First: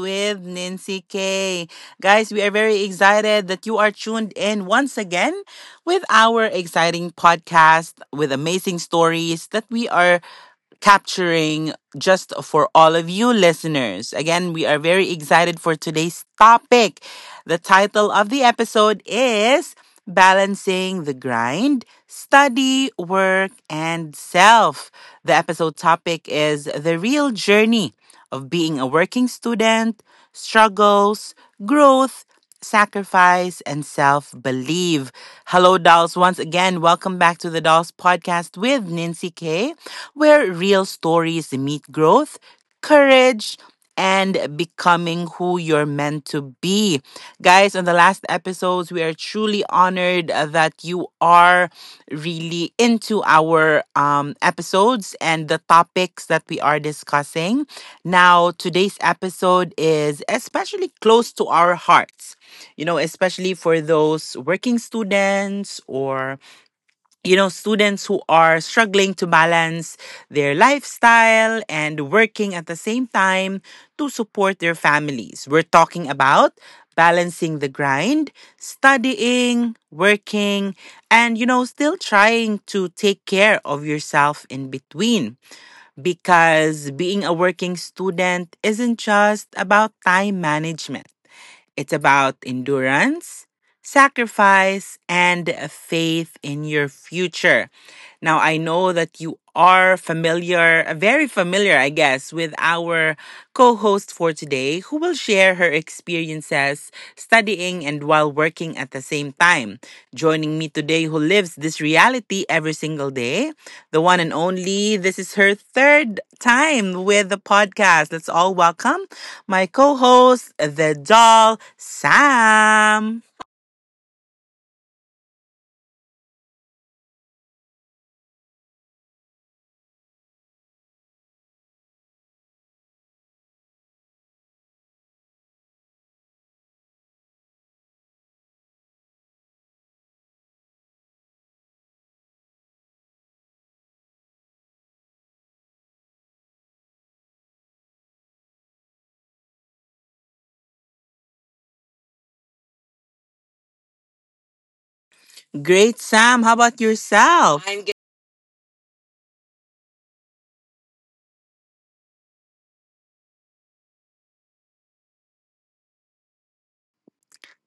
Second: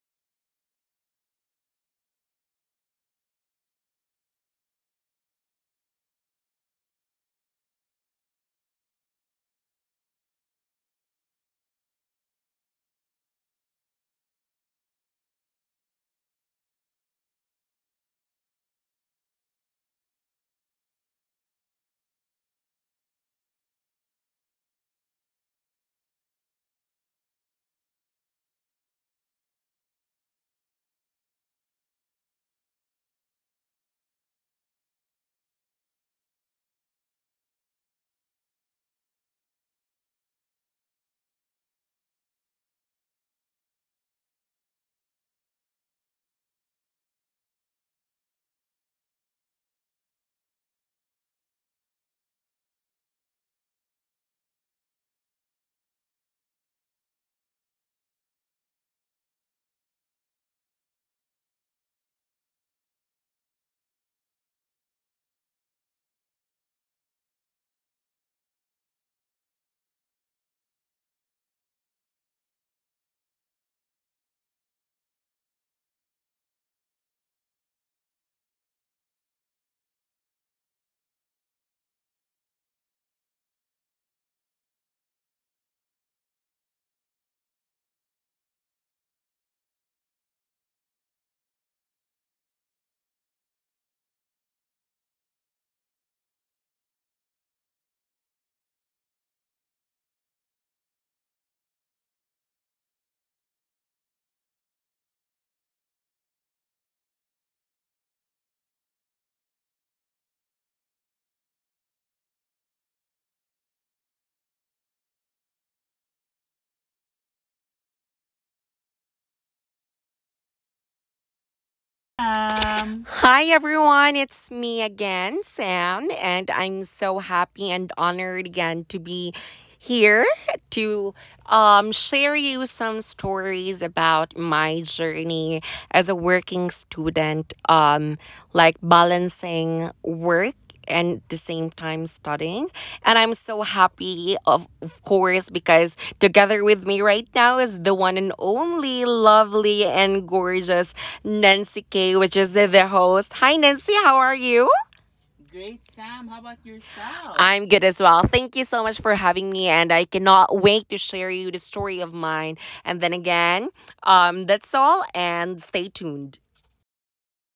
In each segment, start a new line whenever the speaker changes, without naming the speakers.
with Nancy K. Guys, we are very excited that you are tuned in once again with our exciting podcast with amazing stories that we are capturing just for all of you listeners. Again, we are very excited for today's topic. The title of the episode is balancing the grind, study, work, and self. The episode topic is the real journey of being a working student, struggles, growth, sacrifice, and self believe. Hello, dolls. Once again, welcome back to the Dolls Podcast with Nancy K, where real stories meet growth, courage, and becoming who you're meant to be. Guys, on the last episodes, we are truly honored that you are really into our episodes and the topics that we are discussing. Now, today's episode is especially close to our hearts, you know, especially for those working students or you know, students who are struggling to balance their lifestyle and working at the same time to support their families. We're talking about balancing the grind, studying, working, and, you know, still trying to take care of yourself in between. Because being a working student isn't just about time management, it's about endurance, sacrifice, and faith in your future. Now, I know that you are familiar, very familiar, I guess, with our co host for today, who will share her experiences studying and while working at the same time. Joining me today, who lives this reality every single day, the one and only. This is her third time with the podcast. Let's all welcome my co host, the doll, Sam.
Hi everyone, it's me again, Sam, and I'm so happy and honored again to be here to share you some stories about my journey as a working student, like balancing work and at the same time studying. And I'm so happy, of course, because together with me right now is the one and only lovely and gorgeous Nancy K, which is the host. Hi, Nancy. How are you?
Great,
Great,
Sam.
Sam.
How
How
about
about yourself?
yourself? I'm
I'm
good.
good as well. Thank you so much for having me, and I cannot wait to share you the story of mine. And then again, that's all, and stay tuned.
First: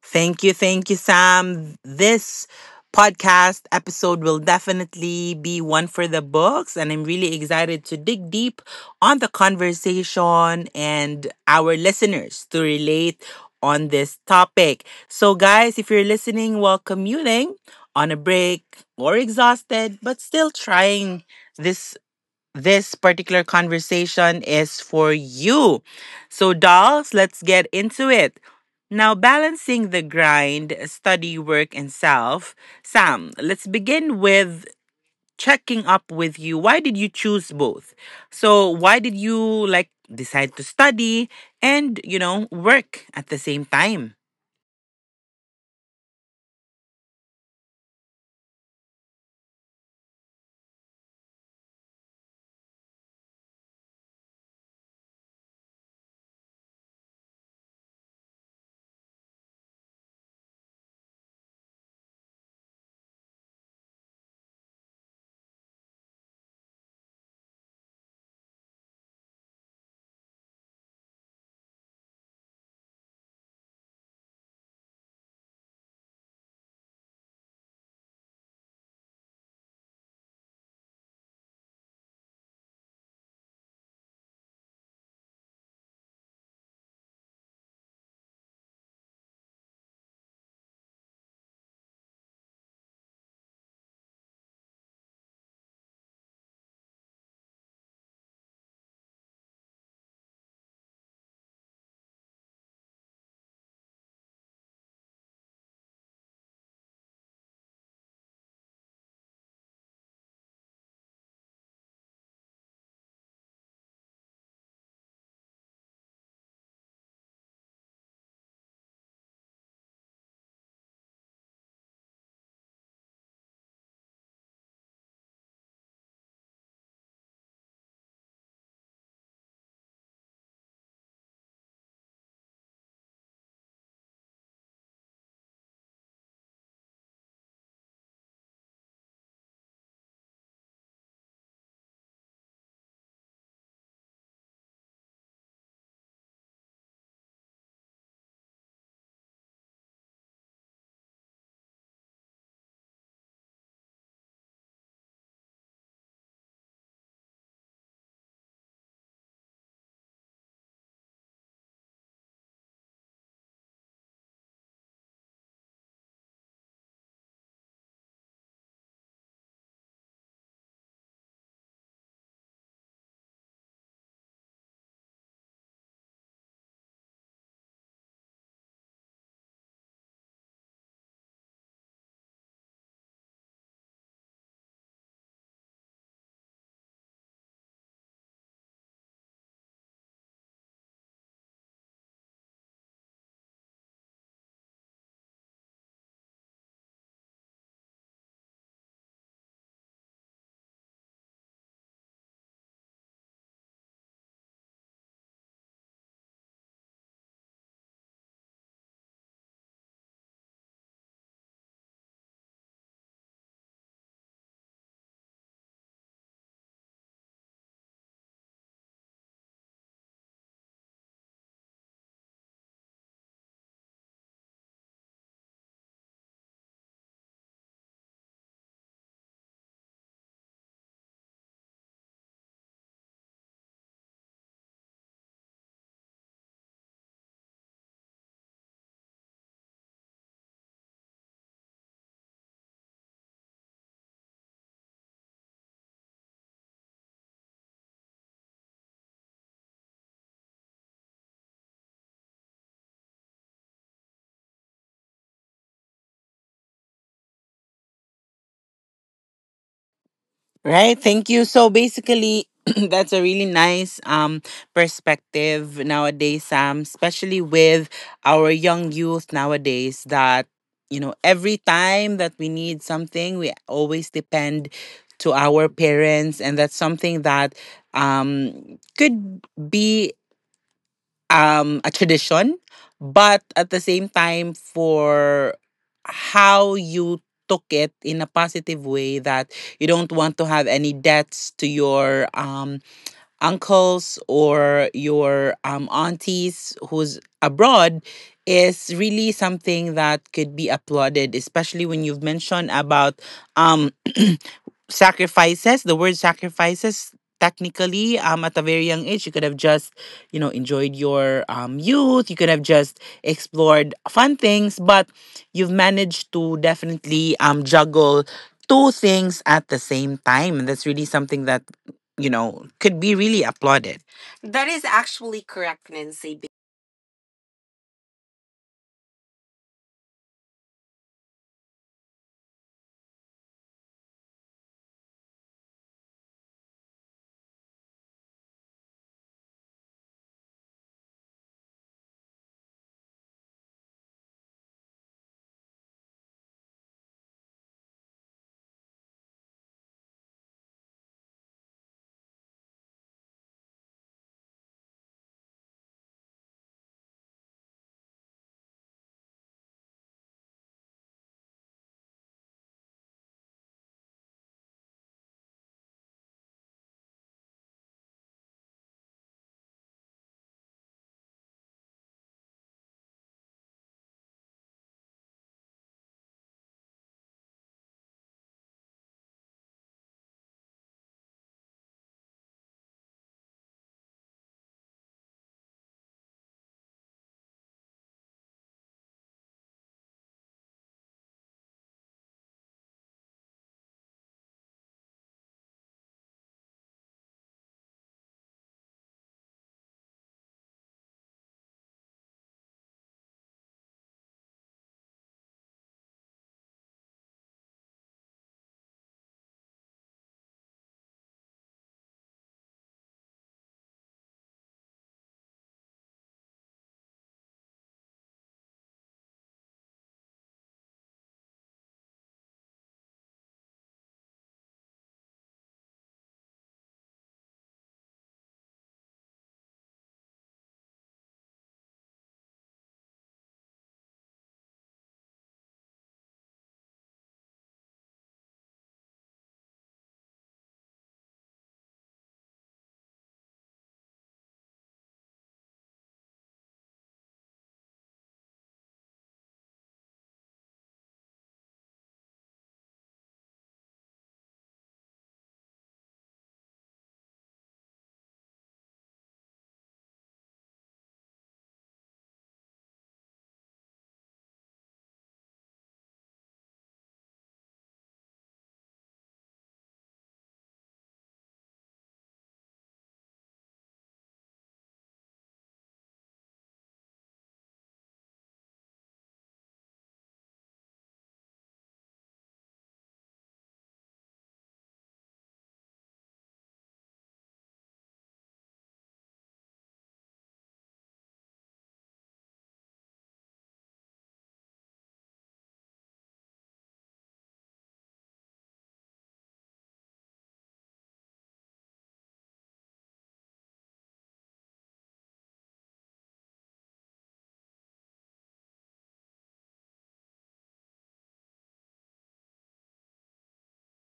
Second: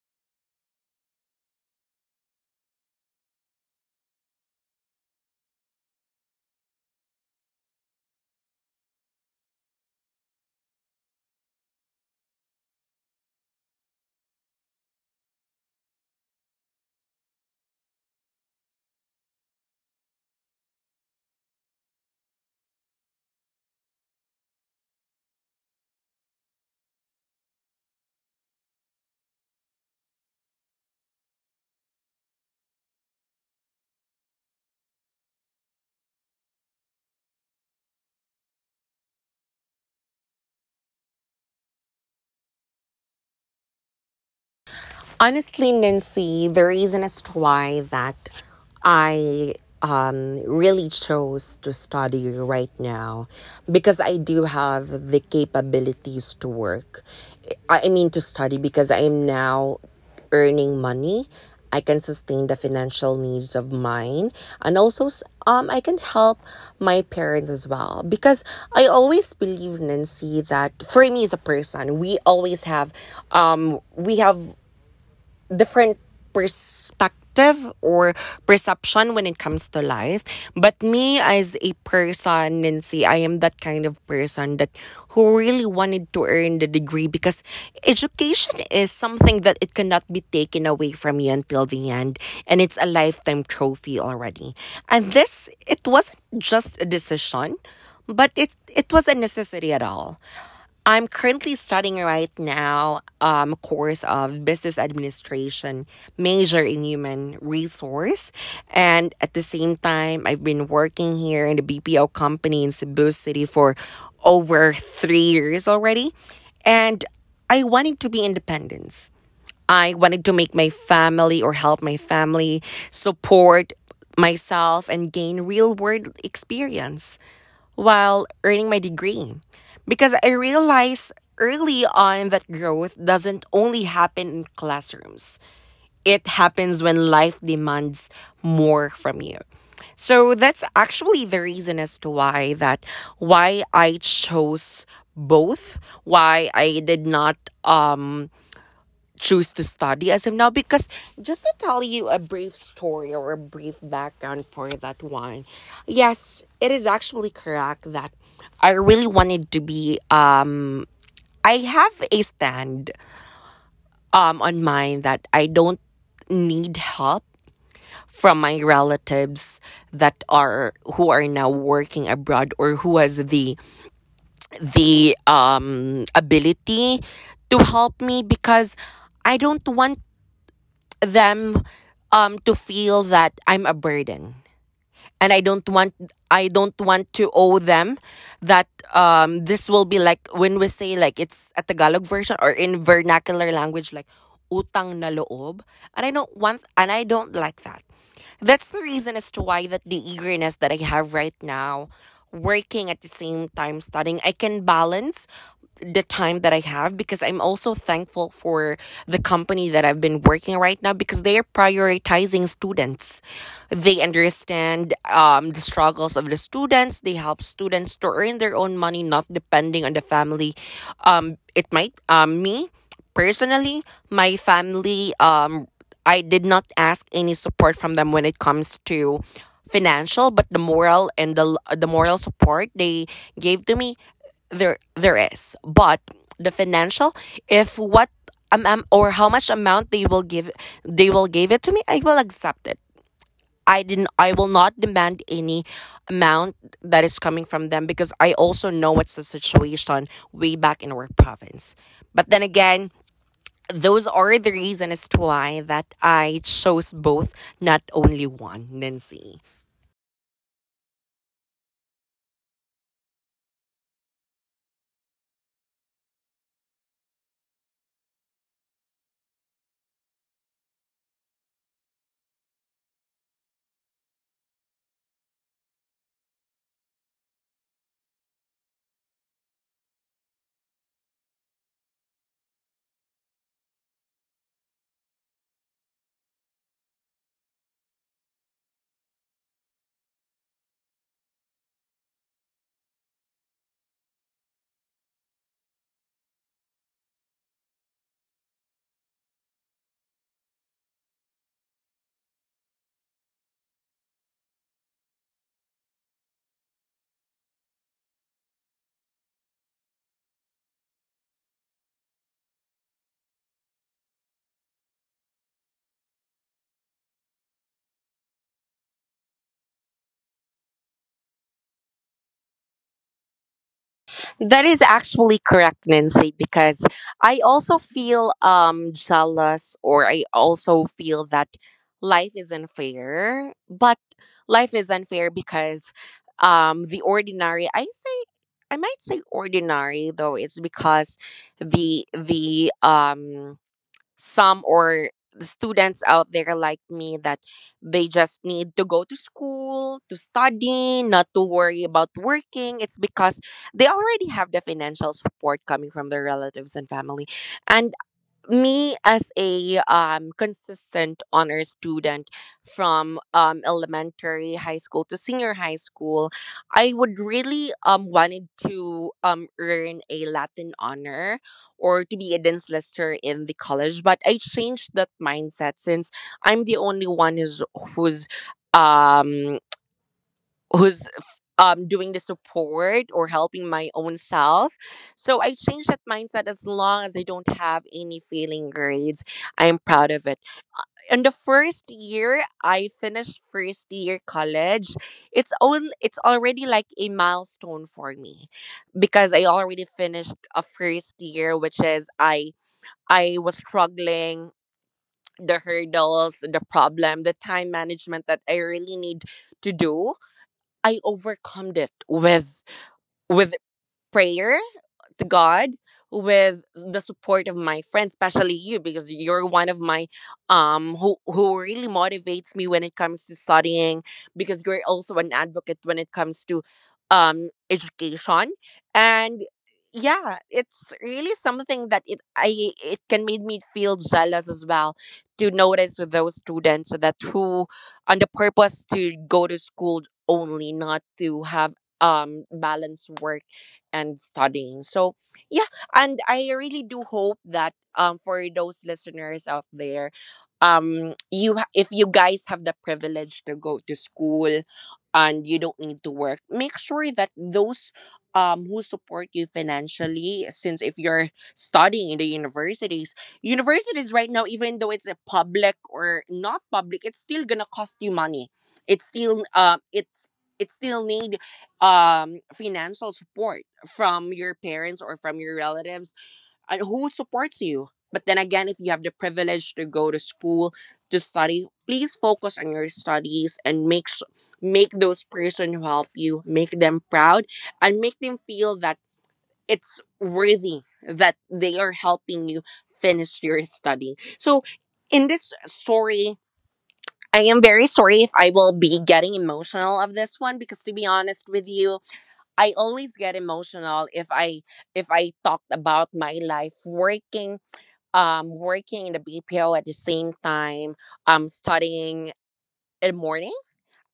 Thank you, Sam. This podcast episode will definitely be one for the books, and I'm really excited to dig deep on the conversation and our listeners to relate on this topic. So, guys, if you're listening while commuting, on a break, or exhausted, but still trying, this this particular conversation is for you. So, dolls, let's get into it. Now, balancing the grind, study, work, and self. Sam, let's begin with checking up with you. Why did you choose both? So, why did you like decide to study and, you know, work at the same time?
Honestly, Nancy, the reason as to why that I really chose to study right now because I do have the capabilities to work. I mean, to study because I am now earning money. I can sustain the financial needs of mine, and also I can help my parents as well. Because I always believe, Nancy, that for me as a person, we always have we have different perspective or perception when it comes to life. But me as a person, Nancy, I am that kind of person that who really wanted to earn the degree because education is something that it cannot be taken away from you until the end, and it's a lifetime trophy already. And this, it wasn't just a decision, but it was a necessity at all. I'm currently studying right now course of business administration, major in human resource, and at the same time I've been working here in the BPO company in Cebu City for over 3 years already, and I wanted to be independence. I wanted to make my family or help my family support myself and gain real world experience while earning my degree. Because I realized early on that growth doesn't only happen in classrooms, it happens when life demands more from you. So that's actually the reason as to why that why I chose both, why I did not um choose to study as of now, because just to tell you a brief story or a brief background for that one, yes, it is actually correct that I really wanted to be, I have a stand on mine that I don't need help from my relatives that are who are now working abroad or who has the ability to help me because I don't want them to feel that I'm a burden, and I don't want, I don't want to owe them that, this will be like when we say like it's a Tagalog version or in vernacular language like utang na loob, and I don't want and I don't like that. That's the reason as to why that the eagerness that I have right now, working at the same time studying, I can balance the time that I have because I'm also thankful for the company that I've been working right now because they are prioritizing students. They understand the struggles of the students. They help students to earn their own money, not depending on the family. It might me personally, my family. I did not ask any support from them when it comes to financial, but the moral, and the moral support they gave to me, there is, but the financial, if what, or how much amount they will give, they will give it to me, I will accept it. I will not demand any amount that is coming from them because I also know what's the situation way back in our province. But then again, those are the reasons as to why that I chose both, not only one, Nancy.
Right. Thank you. So basically, that's a really nice perspective nowadays, Sam, especially with our young youth nowadays that you know, every time that we need something, we always depend to our parents, and that's something that could be a tradition, but at the same time, for how you took it in a positive way, that you don't want to have any debts to your uncles or your aunties who's abroad is really something that could be applauded, especially when you've mentioned about um, sacrifices, the word sacrifices. Technically, at a very young age, you could have just, you know, enjoyed your youth. You could have just explored fun things, but you've managed to definitely juggle two things at the same time. And that's really something that, you know, could be really applauded.
That
That
is
is
actually
actually
correct,
correct,
Nancy,
Nancy.
because I also feel jealous, or I also feel that life is unfair. But life is unfair because the ordinary, I say, I might say ordinary though, it's because the some or the students out there like me that they just need to go to school to study, not to worry about working, it's because they already have the financial support coming from their relatives and family. And me as a consistent honor student from elementary, high school to senior high school, I would really wanted to earn a Latin honor or to be a dance lister in the college, but I changed that mindset since I'm the only one who's um who's doing the support or helping my own self. So I changed that mindset. As long as I don't have any failing grades, I'm proud of it. In the first year, I finished first year college. It's all, it's already like a milestone for me because I already finished a first year, which is I was struggling the hurdles, the problem, the time management that I really need to do. I overcome it with prayer to God, with the support of my friends, especially you, because you're one of my, who really motivates me when it comes to studying, because you're also an advocate when it comes to education. And yeah, it's really something that it can make me feel jealous as well to notice with those students that who on the purpose to go to school only, not to have balanced work and studying. So yeah, and I really do hope that for those listeners out there, if you guys have the privilege to go to school and you don't need to work, make sure that those who support you financially, since if you're studying in the universities right now, even though it's a public or not public, it's still gonna cost you money. It's still it still need financial support from your parents or from your relatives and who supports you. But then again, if you have the privilege to go to school to study, please focus on your studies and make those person who help you, make them proud and make them feel that it's worthy that they are helping you finish your study. So in this story, I am very sorry if I will be getting emotional of this one, because to be honest with you, I always get emotional if I talked about my life working, working in the BPO at the same time studying in the morning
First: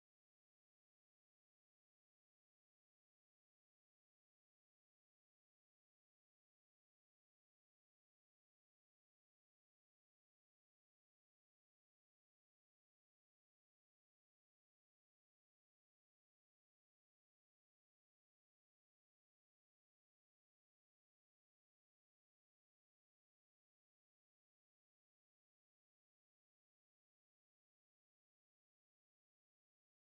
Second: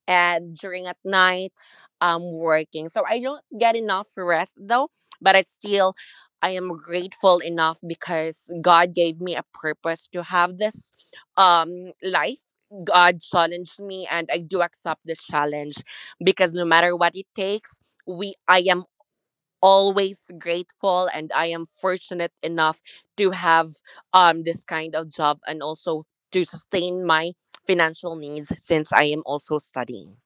and during at night working. So I don't get enough rest though, but I still, I am grateful enough because God gave me a purpose to have this life. God challenged me and I do accept the challenge because no matter what it takes, we I am always grateful, and I am fortunate enough to have this kind of job, and also to sustain my financial needs since I am also studying.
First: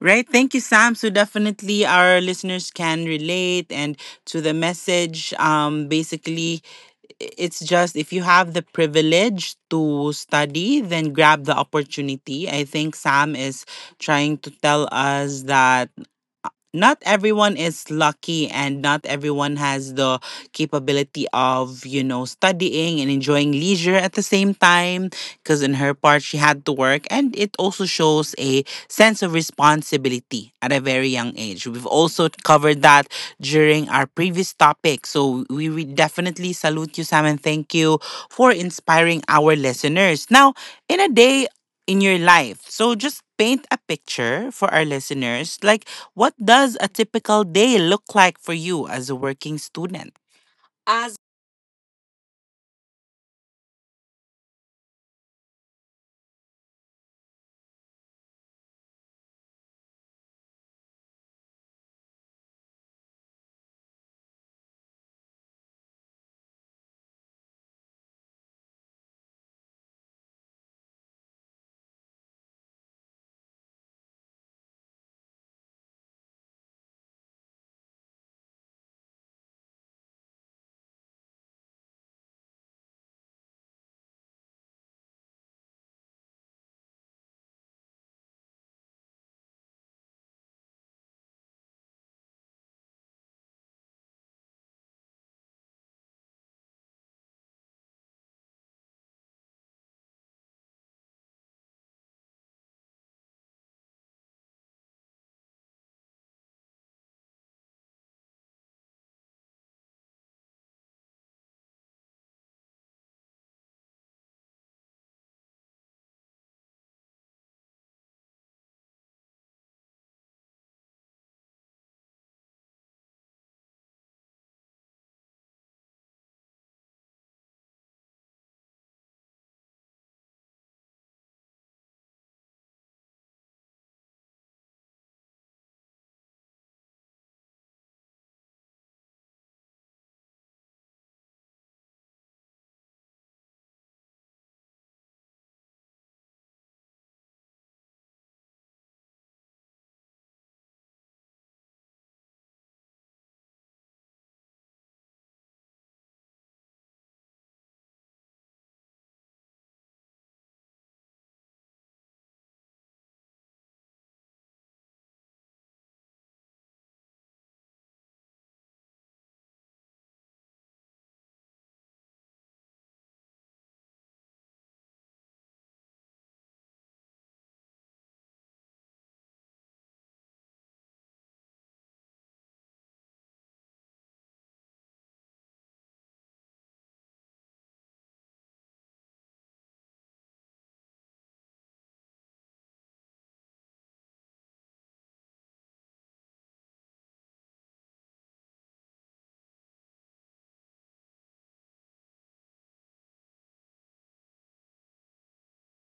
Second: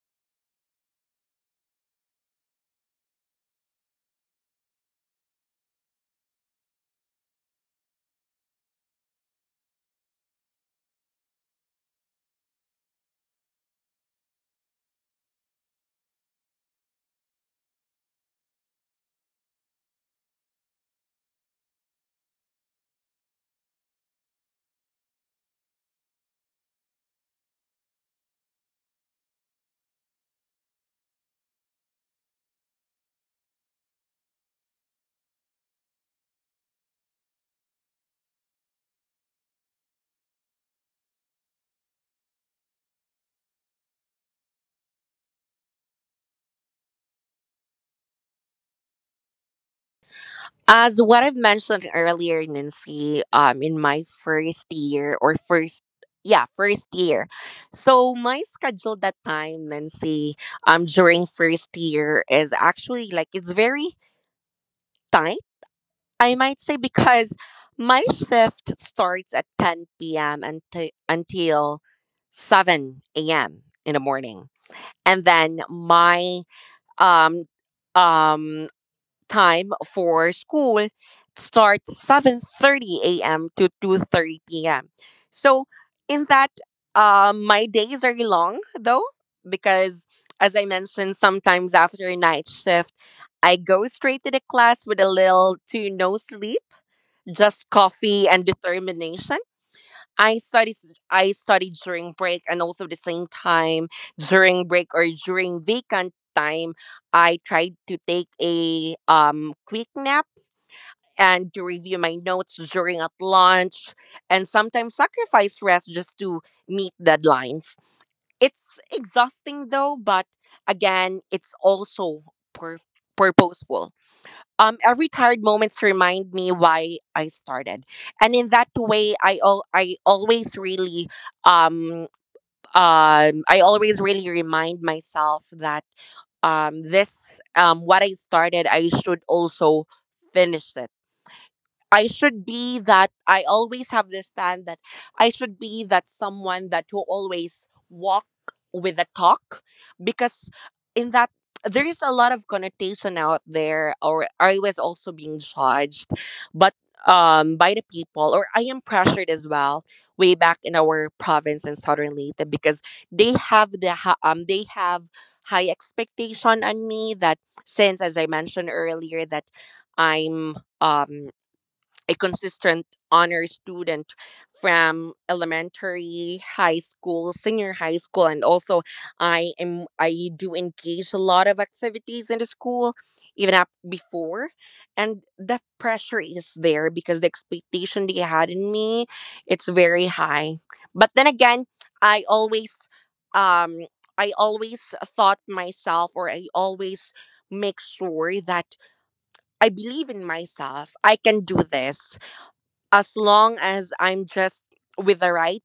Right. Thank you, Sam. So definitely our listeners can relate and to the message. Basically, it's just if you have the privilege to study, then grab the opportunity. I think Sam is trying to tell us that not everyone is lucky and not everyone has the capability of, you know, studying and enjoying leisure at the same time, because in her part she had to work, and it also shows a sense of responsibility at a very young age. We've also covered that during our previous topic, so we definitely salute you, Sam, and thank you for inspiring our listeners. Now, in a day in your life, so just paint a picture for our listeners like what does a typical day look like for you as a working student?
As
As
what I've mentioned earlier, Nancy, in my first year or first, yeah, first year. So my schedule that time, Nancy, during first year is actually like it's very tight, I might say, because my shift starts at 10 p.m. until 7 a.m. in the morning, and then my um um time for school starts 7:30 a.m. to 2:30 p.m. So in that my days are long though because, as I mentioned, sometimes after a night shift I go straight to the class with a little to no sleep, just coffee and determination. I studied I studied during break, and also the same time during break or during vacant time I tried to take a quick nap and to review my notes during at lunch, and sometimes sacrifice rest just to meet deadlines. It's exhausting though, but again, it's also pur- purposeful. Every tired moments remind me why I started. And in that way, um I always really remind myself that this what I started, I should also finish it. I should be that, I always have this stand that I should be that someone that will always walk with a talk, because in that there is a lot of connotation out there, or I was also being judged, but by the people, or I am pressured as well way back in our province in southern Leyte, because they have the they have high expectation on me that, since as I mentioned earlier, that I'm a consistent honor student from elementary, high school, senior high school, and also I do engage a lot of activities in the school, even up before, and that pressure is there because the expectation they had in me, it's very high. But then again, I always, um, I always thought myself, or I always make sure that I believe in myself. I can do this as long as I'm just with the right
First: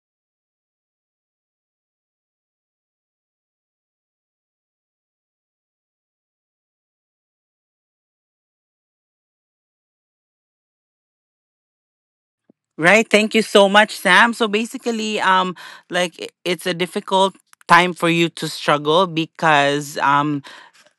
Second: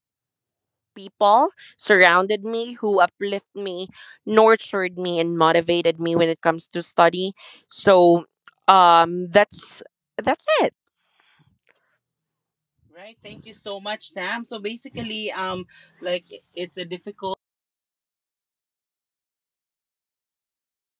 people surrounded me who uplift me, nurtured me, and motivated me when it comes to study. So um, that's that's it.
Right.
Right.
Thank you
Thank you
so
so
much,
much,
Sam.
Sam.
So
So
basically,
basically,
like,
like
it's a
it's a
difficult
difficult.
time for you to struggle because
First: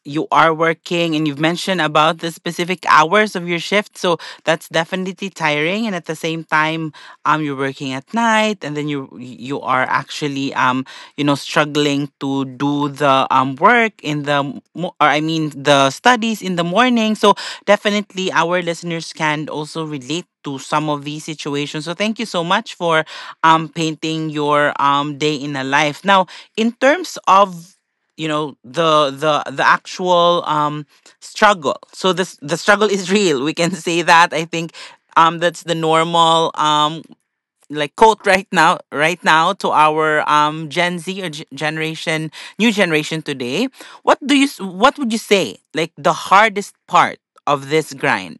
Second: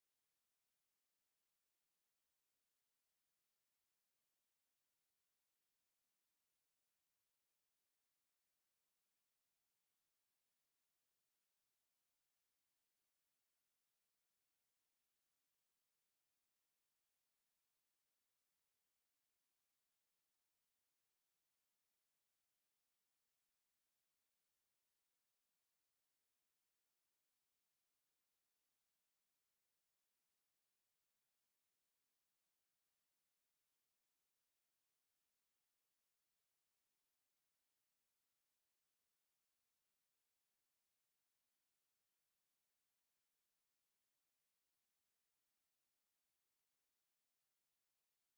you are working and you've mentioned about the specific hours of your shift, so that's definitely tiring. And at the same time, you're working at night, and then you are actually you know, struggling to do the work in the or I mean the studies in the morning. So definitely our listeners can also relate to some of these situations, so thank you so much for painting your day in a life. Now, in terms of, you know, the actual struggle, so this, the struggle is real, we can say that. I think that's the normal like quote right now, to our gen z or generation, new generation today. What do you what would you say like the hardest part of this grind?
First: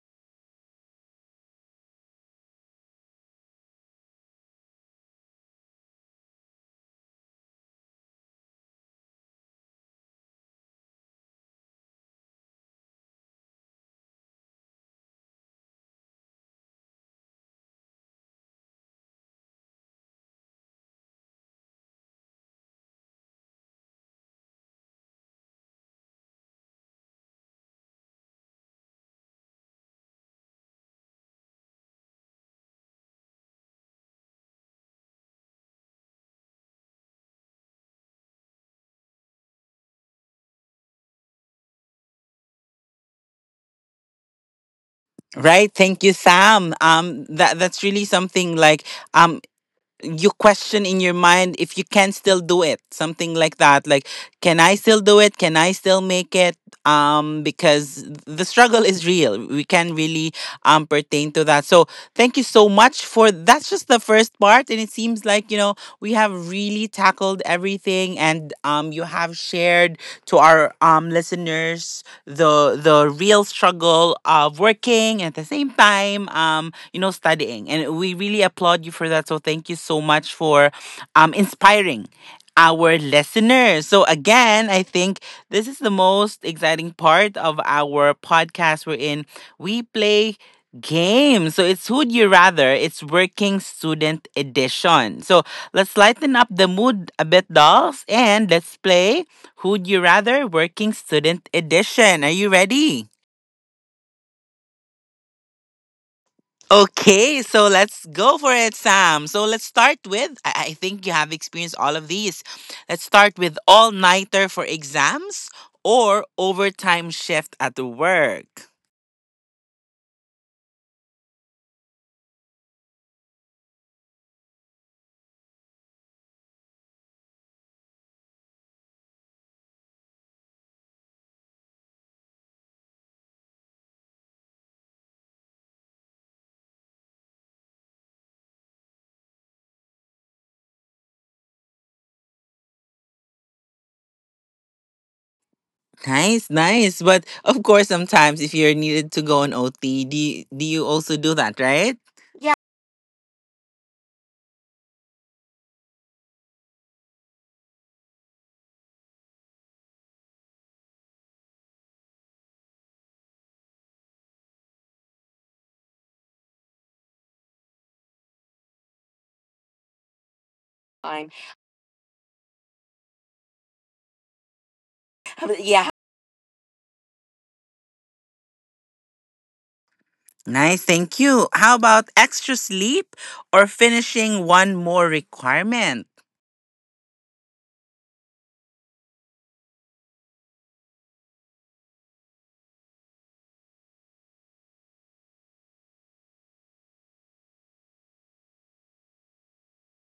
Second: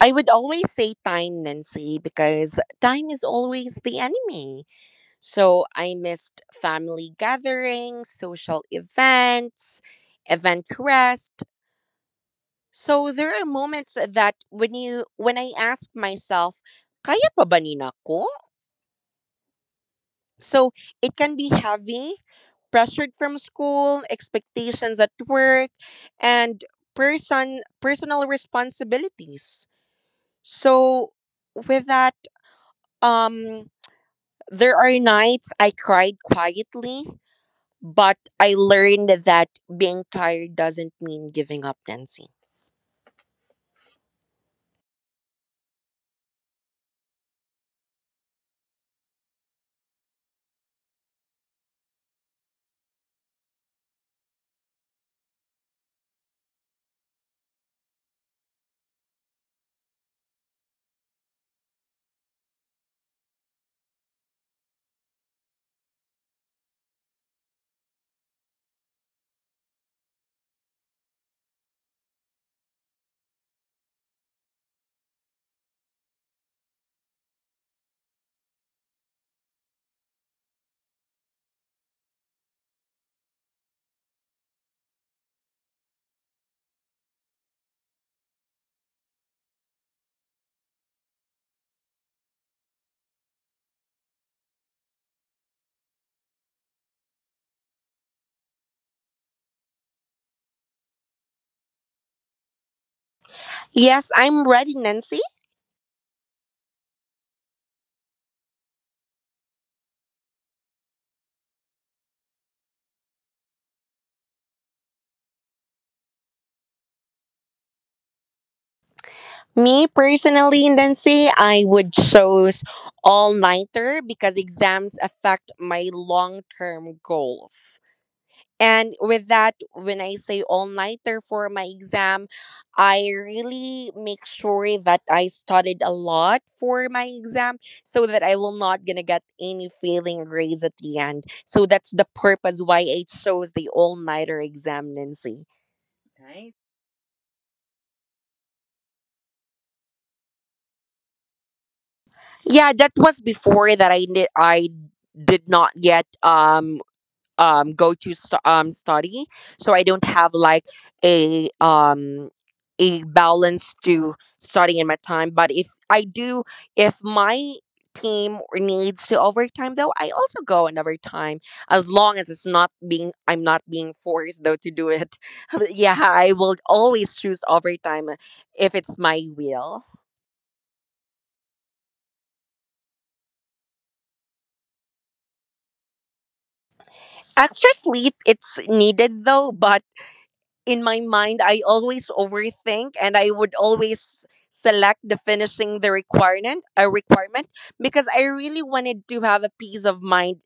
I would always say time, Nancy, because time is always the enemy. So I missed family gatherings, social events, event crest. So there are moments that when I ask myself, kaya pa ba nina nako? So it can be heavy, pressured from school, expectations at work, and personal responsibilities. So with that, um there are nights I cried quietly, but I learned that being tired doesn't mean giving up, Nancy.
Right, thank you, Sam. That's really something like um you question in your mind if you can still do it, something like that, like, can I still do it, can I still make it, because the struggle is real, we can really pertain to that. So thank you so much for That's just the first part, and it seems like, you know, we have really tackled everything, and you have shared to our listeners the real struggle of working and at the same time, you know, studying, and we really applaud you for that. So thank you so much for inspiring our listeners. So again, I think this is the most exciting part of our podcast wherein we play games. So it's Who'd You Rather? It's Working Student Edition. So let's lighten up the mood a bit, dolls, and let's play Who'd You Rather Working Student Edition. Are you ready?
Yes, I'm ready, Nancy.
Okay, so let's go for it, Sam. So let's start with, I think you have experienced all of these. Let's start with all nighter for exams or overtime shift at work.
Me personally, Nancy, I would choose all nighter because exams affect my long term goals. And with that, when I say all nighter for my exam, I really make sure that I studied a lot for my exam so that I will not gonna get any failing grades at the end. So that's the purpose why I chose the all nighter exam, Nancy. Nice.
Nice, nice. But of course, sometimes if you're needed to go on OT, do you also do that,
Yeah,
right?
that was
Yeah.
before that I did not get go to study, so I don't have like a um a balance to studying in my time. But if I do, if my team needs to overtime though, I also go in overtime
Time.
as long as it's not being I'm not being forced though to do it.
How
Yeah,
about? Yeah.
I will always choose overtime if it's my will.
Nice, thank you. How about extra sleep or finishing one more requirement?
Extra sleep it's needed though, but in my mind, I always overthink and I would always select the finishing the requirement a requirement because I really wanted to have a peace of mind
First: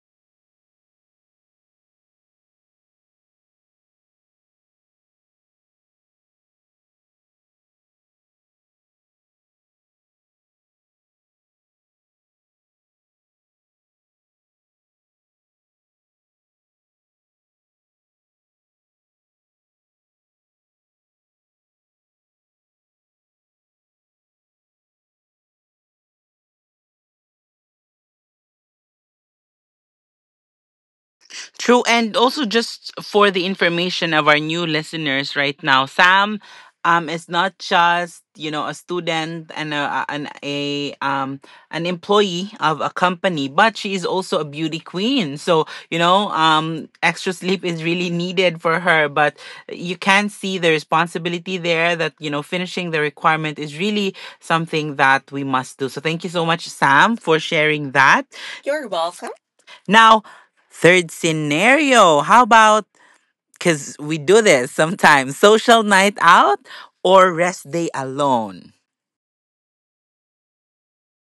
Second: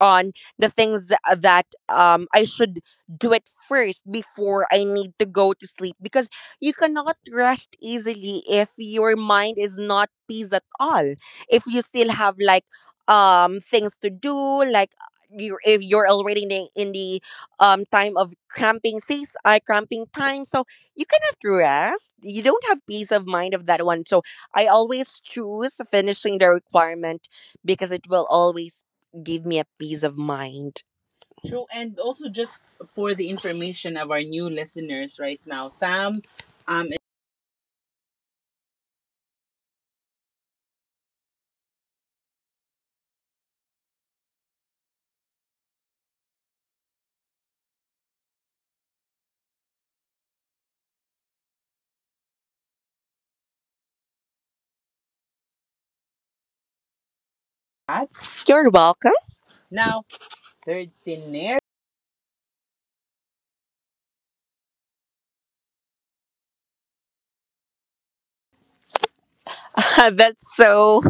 on the things that I should do it first before I need to go to sleep, because you cannot rest easily if your mind is not peace at all. If you still have like things to do, like you, if you're already in the time of cramping seas, cramping time, so you cannot rest, you don't have peace of mind of that one. So I always choose finishing the requirement because it will always give me a peace of mind.
True.
True.
And
And
also,
also,
just
just
for the
for the
information of
information
our
of our
new
new
listeners
listeners
right
right
now,
now,
Sam
Sam,
is
is
not just, you know, a student and a, um, an employee of a company, but she is also a beauty queen. So you know, um, extra sleep is really needed for her, but you can see the responsibility there, that, you know, finishing the requirement is really something that we must do. So thank you so much, Sam, for sharing that.
at.
You're
You're
welcome.
welcome.
Now,
Now
third
third scenario.
scenario, how about, because we do this sometimes, social night out or rest day alone?
That's so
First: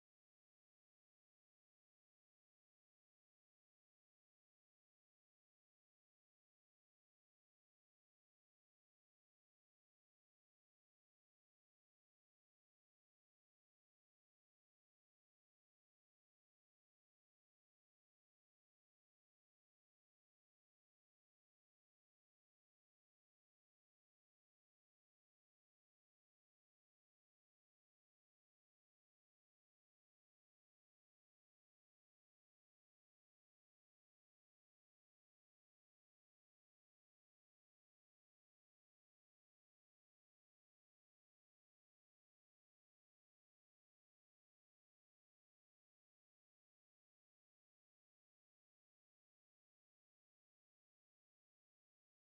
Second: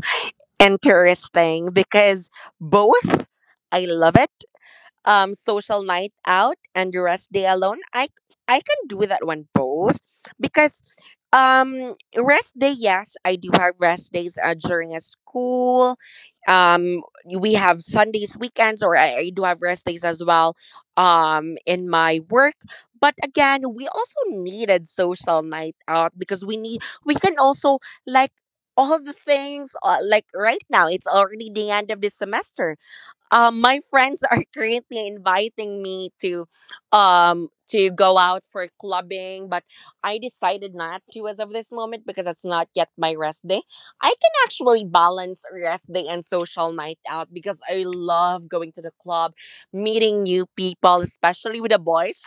interesting because both, I love it. Social night out and rest day alone. I can do that one both, because um, rest day, yes, I do have rest days during a school. Um, we have Sundays, weekends, or I do have rest days as well. In my work, but again, we also needed social night out because we can also like all the things like right now. It's already the end of the semester. Um, my friends are currently inviting me to go out for clubbing, but I decided not to as of this moment because it's not yet my rest day. I can actually balance rest day and social night out because I love going to the club, meeting new people, especially with the boys.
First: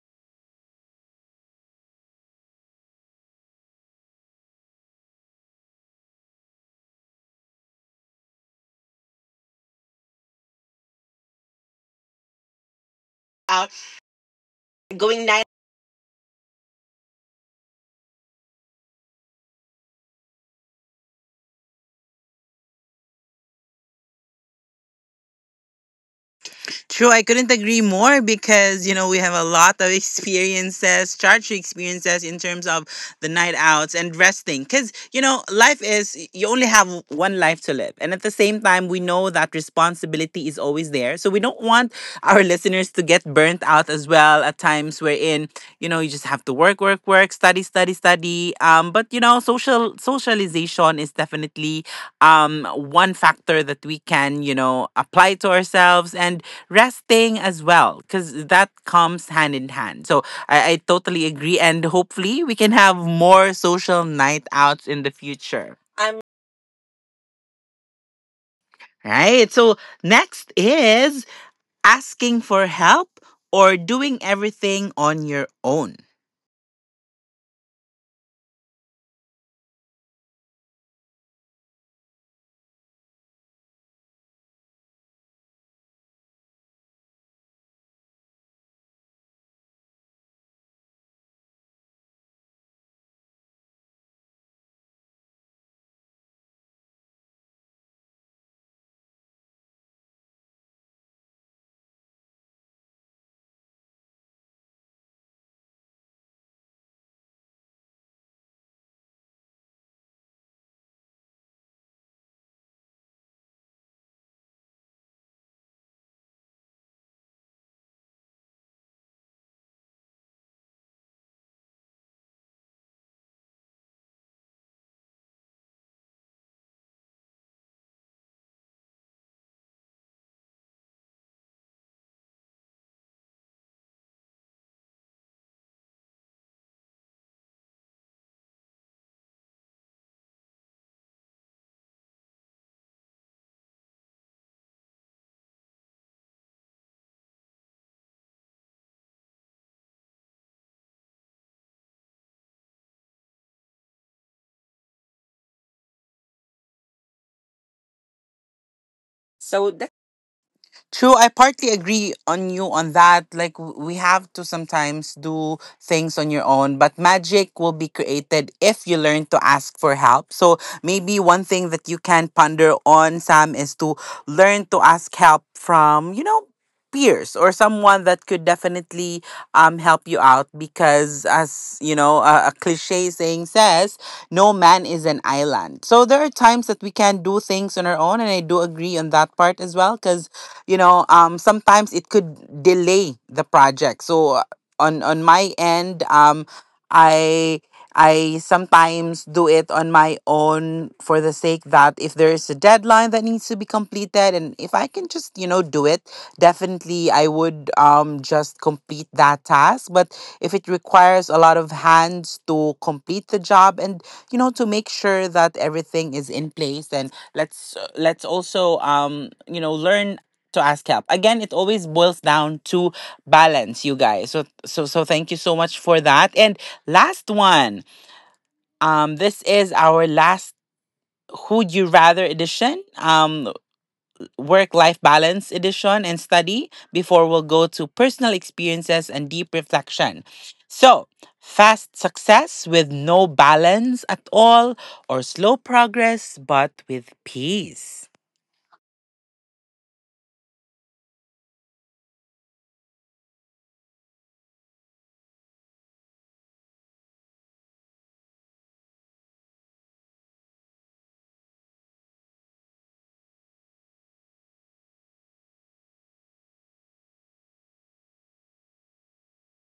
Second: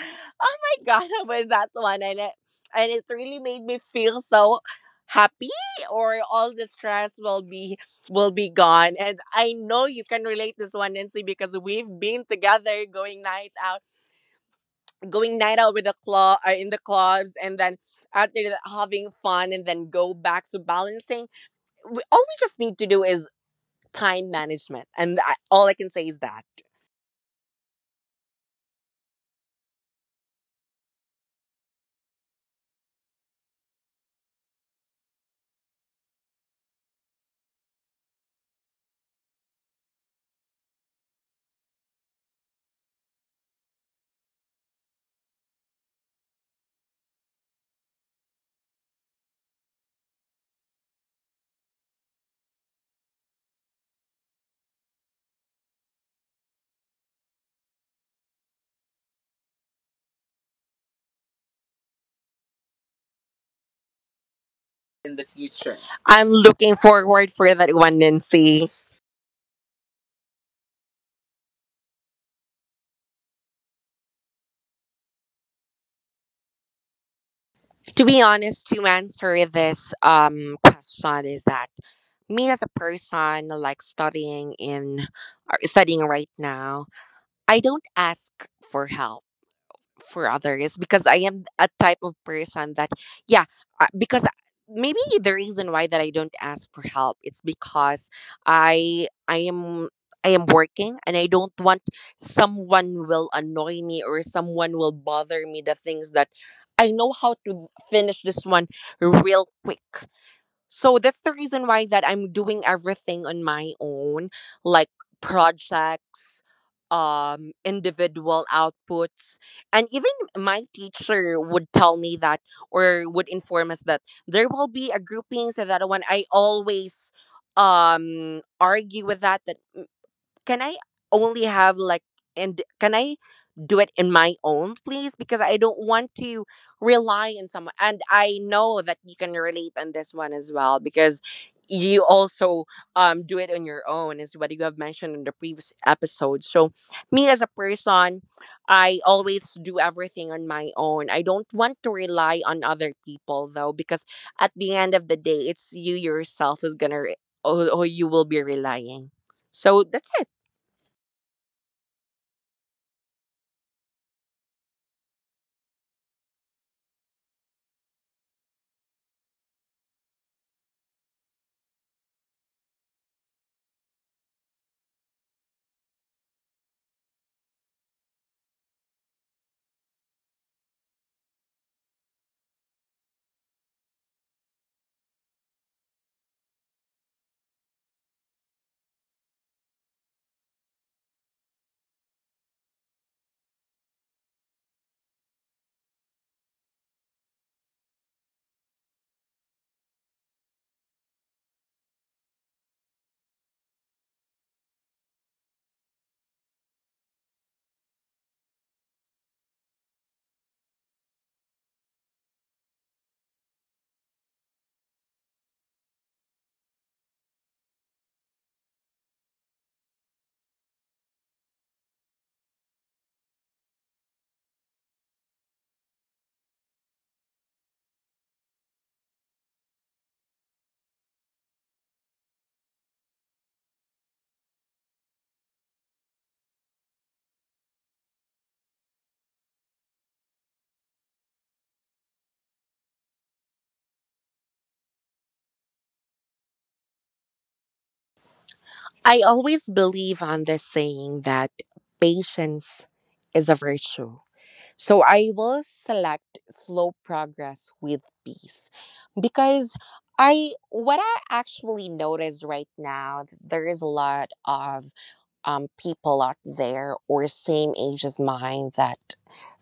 Oh my god, I was that one, and it really made me feel so happy, or all the stress will be gone. And I know you can relate this one, Nancy, because we've been together
Out going
going night out with the club, in the clubs, and then after that, having fun, and then go back to balancing. All we just need to do is time management, and all I can say is that.
True, I couldn't agree more, because you know we have a lot of experiences, charge experiences in terms of the night outs and resting. Because you know life is, you only have one life to live, and at the same time we know that responsibility is always there. So we don't want our listeners to get burnt out as well at times wherein, you know, you just have to work, work, work, study, study, study. But you know, socialization is definitely one factor that we can, you know, apply to ourselves, and resting as well, because that comes hand in hand. So I totally agree, and hopefully we can have more social night outs in
In the
the
future,
future. I'm
I'm looking forward for that one, Nancy.
right. So next is asking for help or doing everything on your own.
To be honest, to answer this question is that me as a person, like studying in, are studying right now, I don't ask for help for others, because I am a type of person that, yeah, uh, because I- maybe the reason why that I don't ask for help, it's because I I am I am working, and I don't want someone will annoy me or someone will bother me the things that I know how to finish this one real quick. So that's the reason why that I'm doing everything on my own, like projects, individual outputs. And even my teacher would tell me that or would inform us that there will be a groupings, and that one I always argue with that, that can I only have like, and can I do it in my own please, because I don't want to rely on someone. And I know that you can relate on this one as well because you also do it on your own is what you have mentioned in the previous episode. So me as a person, I always do everything on my own, I don't want to rely on other people though, because at the end of the day, it's you yourself who who you will be relying.
so
So that's it.
True, I partly agree on you on that. Like, we have to sometimes do things on your own, but magic will be created if you learn to ask for help. So maybe one thing that you can ponder on, Sam, is to learn to ask help from, you know, peers or someone that could definitely help you out. Because as you know, a cliche saying says no man is an island. So there are times that we can do things on our own, and I do agree on that part as well, because you know, um, sometimes it could delay the project. So on my end, um, i I sometimes do it on my own for the sake that if there is a deadline that needs to be completed and if I can just, you know, do it, definitely I would just complete that task. But if it requires a lot of hands to complete the job, and you know, to make sure that everything is in place, then let's also, um, you know, learn to ask help. Again, it always boils down to balance, you guys. So thank you so much for that. And last one. This is our last would you rather edition, work life balance edition and study before we'll go to personal experiences and deep reflection. So, fast success with no balance at all, or slow progress but with peace?
I always believe on this saying that patience is a virtue. So I will select slow progress with peace because I what I actually notice right now, there is a lot of people out there or same age as mine that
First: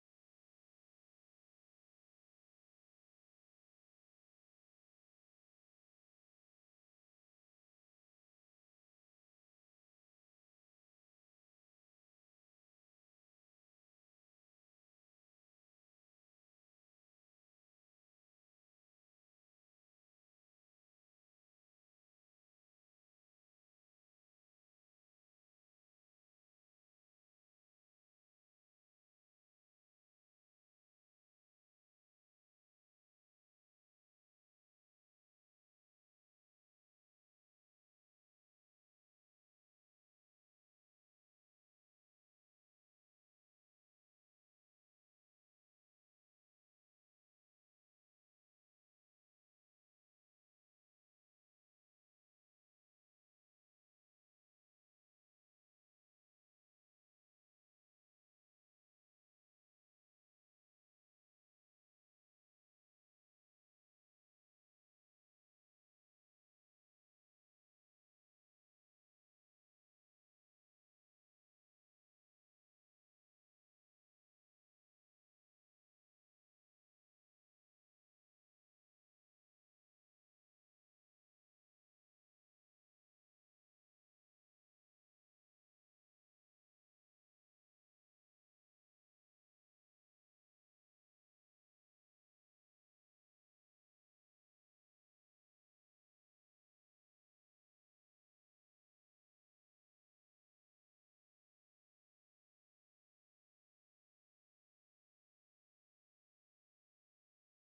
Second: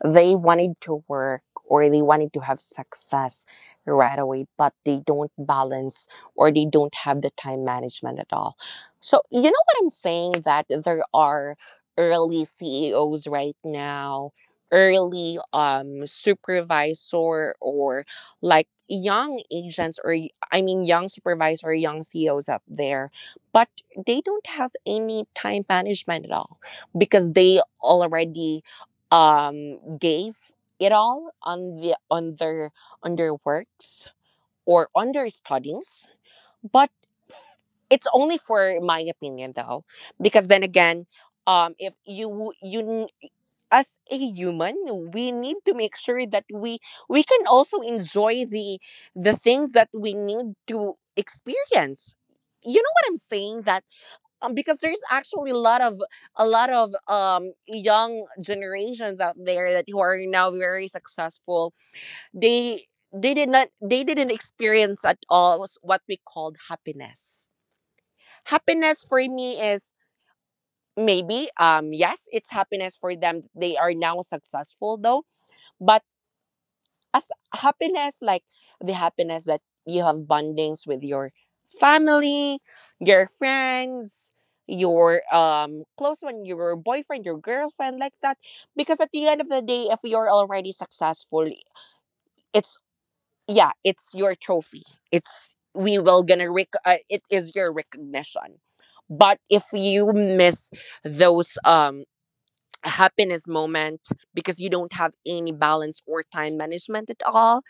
they wanted to work or they wanted to have success right away, but they don't balance or they don't have the time management at all. So you know what I'm saying, that there are early CEOs right now, early supervisor, or like young agents, or young supervisor, young ceos up there, but they don't have any time management at all, because they already gave it all on their on their works or on their studies. But it's only for my opinion though, because then again, if you n- as a human, we need to make sure that we can also enjoy the things that we need to experience. You know what I'm saying, that because there's actually a lot of young generations out there that who are now very successful. they they did not they didn't experience at all was what we called happiness. Happiness for me is maybe yes, it's happiness for them. They are now successful though, but as happiness, like the happiness that you have bondings with your family, your friends, your close one, your boyfriend, your girlfriend, like that. Because at the end of the day, if you're already successful, it's, yeah, it's your trophy, it's we will gonna rec- it is your recognition. But if you miss those happiness moment, because you don't have any balance or time management at all,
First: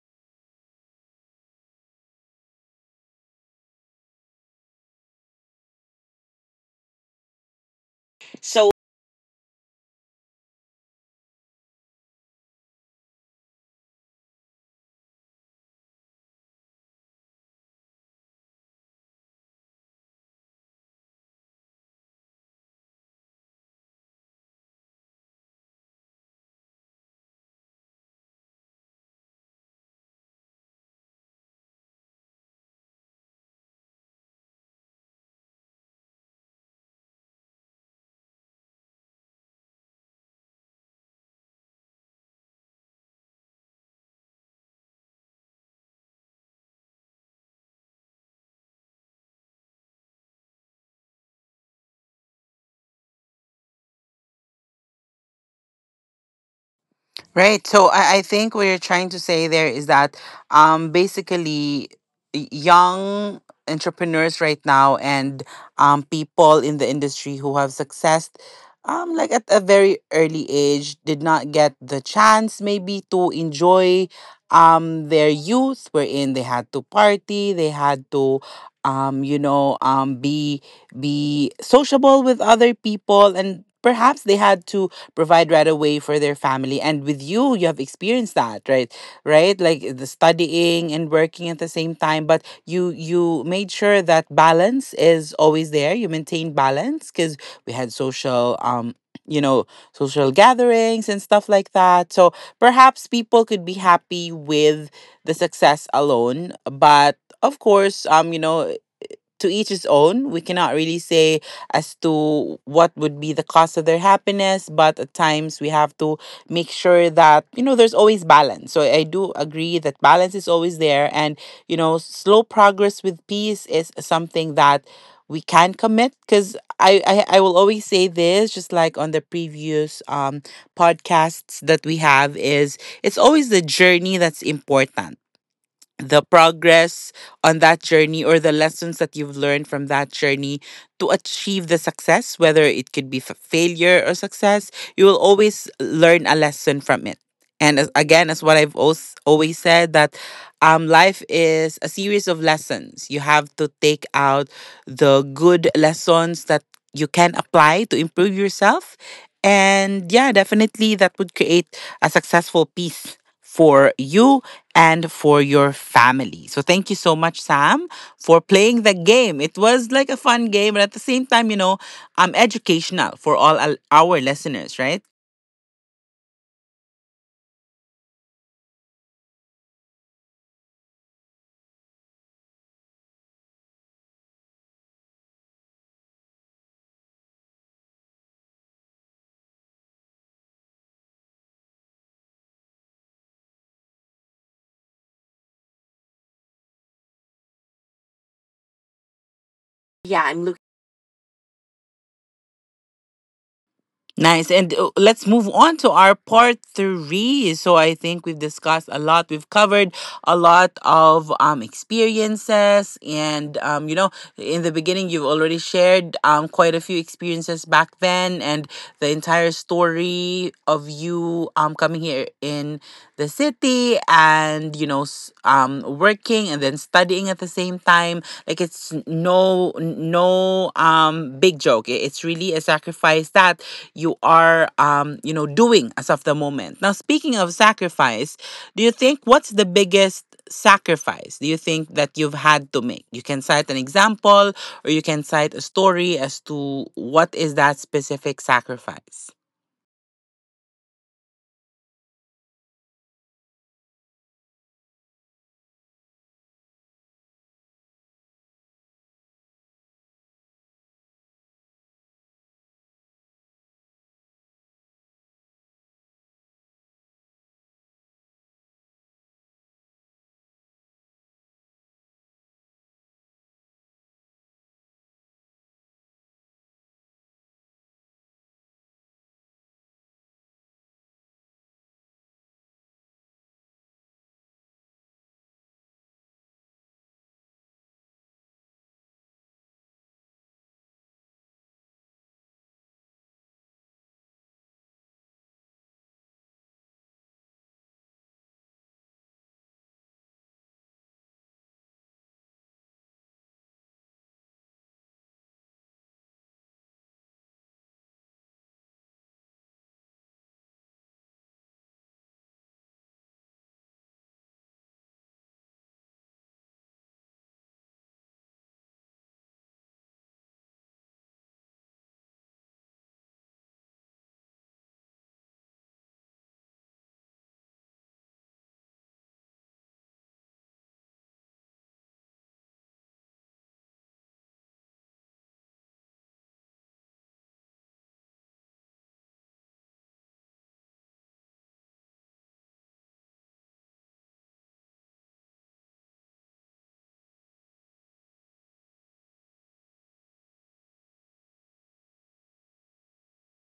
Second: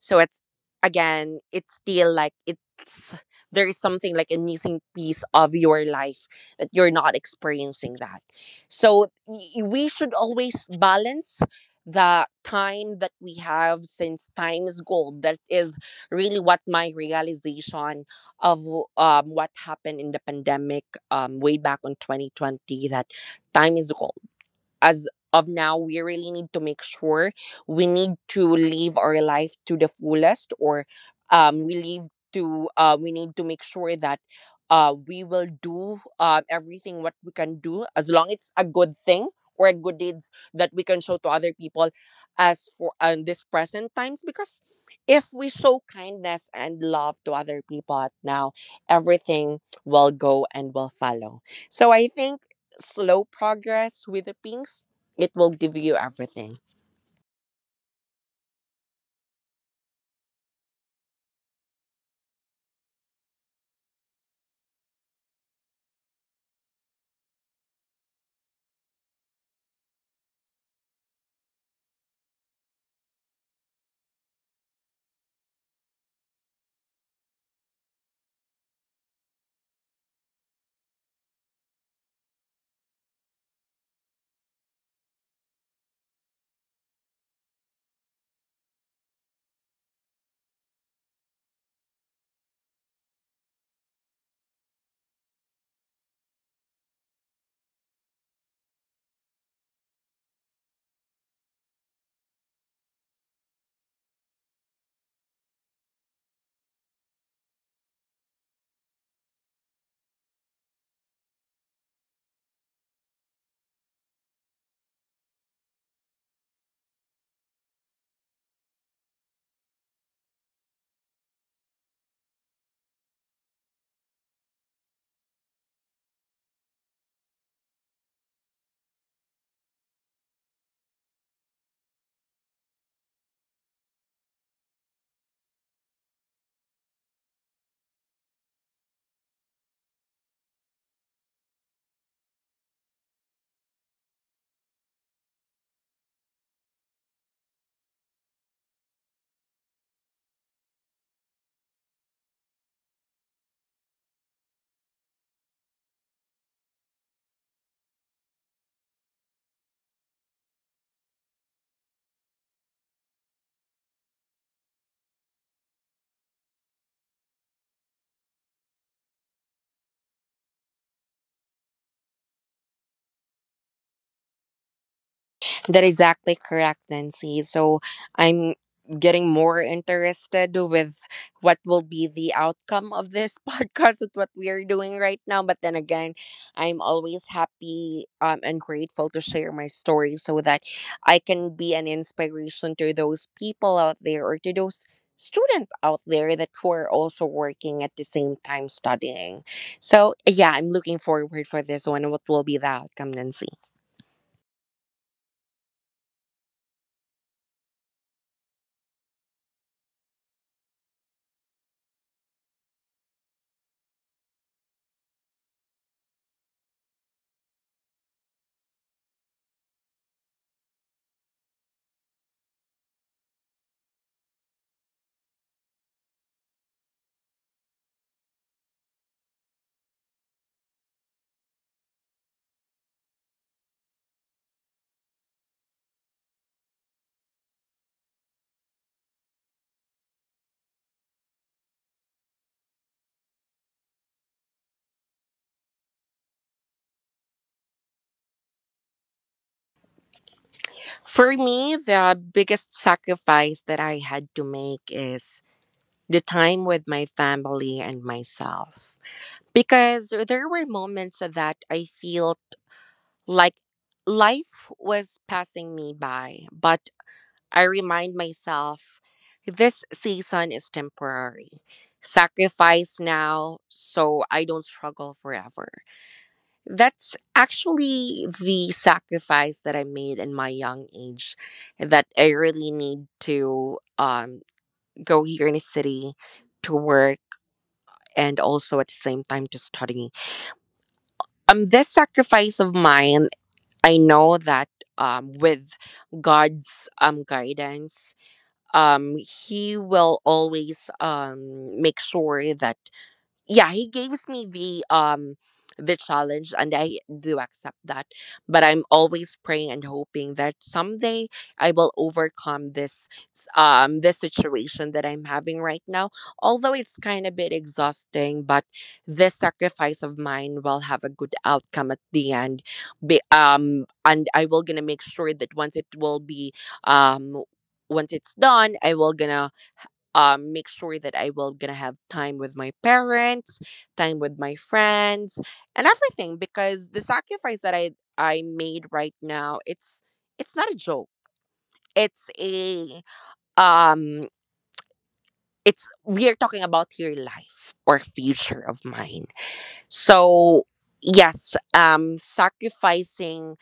so it's, again, it's still like, it's there is something like a missing piece of your life that you're not experiencing that.
So.
So we should always balance the time that we have, since time is gold. That is really what my realization of what happened in the pandemic, way back on 2020, that time is gold as of now. We really need to make sure we need to live our life to the fullest, or we live to we need to make sure that we will do everything what we can do, as long it's a good thing or a good deeds that we can show to other people as for this present times. Because if we show kindness and love to other people at now, everything will go and will follow. So I think slow progress with the pinks, it will give you everything.
Right. So I think what you're trying to say there is that basically young entrepreneurs right now and people in the industry who have success, like at a very early age, did not get the chance maybe to enjoy their youth, wherein they had to party, they had to um, you know um, be be sociable with other people, and perhaps they had to provide right away for their family. And with you, you have experienced that, right? Right? Like the studying and working at the same time, but you made sure that balance is always there. You maintain balance because we had social you know social gatherings and stuff like that, so perhaps people could be happy with the success alone, but of course, to each his own. We cannot really say as to what would be the cost of their happiness, but at times we have to make sure that, you know, there's always balance. So I do agree that balance is always there. And, you know, slow progress with peace is something that we can commit, because I will always say this, just like on the previous podcasts that we have, is it's always the journey that's important, the progress on that journey, or the lessons that you've learned from that journey to achieve the success. Whether it could be failure or success, you will always learn a lesson from it. And as, again, as what I've always, always said, that life is a series of lessons. You have to take out the good lessons that you can apply to improve yourself. And yeah, definitely that would create a successful piece for you and for your family. So thank you so much, Sam, for playing the game. It was like a fun game, but at the same time, you know, educational for all our listeners, right?
That is exactly correct, Nancy. So I'm getting more interested with what will be the outcome of this podcast and what we are doing right now. But then again, I'm always happy and grateful to share my story so that I can be an inspiration to those people out there, or to those students out there that were also working at the same time studying. So
Yeah,
yeah,
I'm
I'm looking forward for this one. What will be the outcome, Nancy?
nice. And let's move on to our part three. So I think we've discussed a lot. We've covered a lot of experiences. And, you know, in the beginning, you've already shared quite a few experiences back then, and the entire story of you coming here in the city and, you know, working and then studying at the same time. Like it's no big joke. It- It's really a sacrifice that you are, you know, doing as of the moment. Now, speaking of sacrifice, do you think, what's the biggest sacrifice, do you think, that you've had to make? You can cite an example, or you can cite a story as to what is that specific sacrifice.
For me, the biggest sacrifice that I had to make is the time with my family and myself. Because there were moments that I felt like life was passing me by, but I remind myself, this season is temporary. Sacrifice now so I don't struggle forever. That's actually the sacrifice that I made in my young age, that I really need to go here in the city to work and also at the same time to study. This sacrifice of mine, I know that with God's guidance, he will always make sure that, yeah, he gives me the challenge and I do accept that, but I'm always praying and hoping that someday I will overcome this this situation that I'm having right now. Although it's kind of bit exhausting, but this sacrifice of mine will have a good outcome at the end. And I will gonna make sure that once it will be, um once it's done, I will gonna make sure that I will gonna have time with my parents, time with my friends, and everything. Because the sacrifice that I made right now, it's not a joke. It's a, um it's, we are talking about your life or future of mine. So yes, sacrificing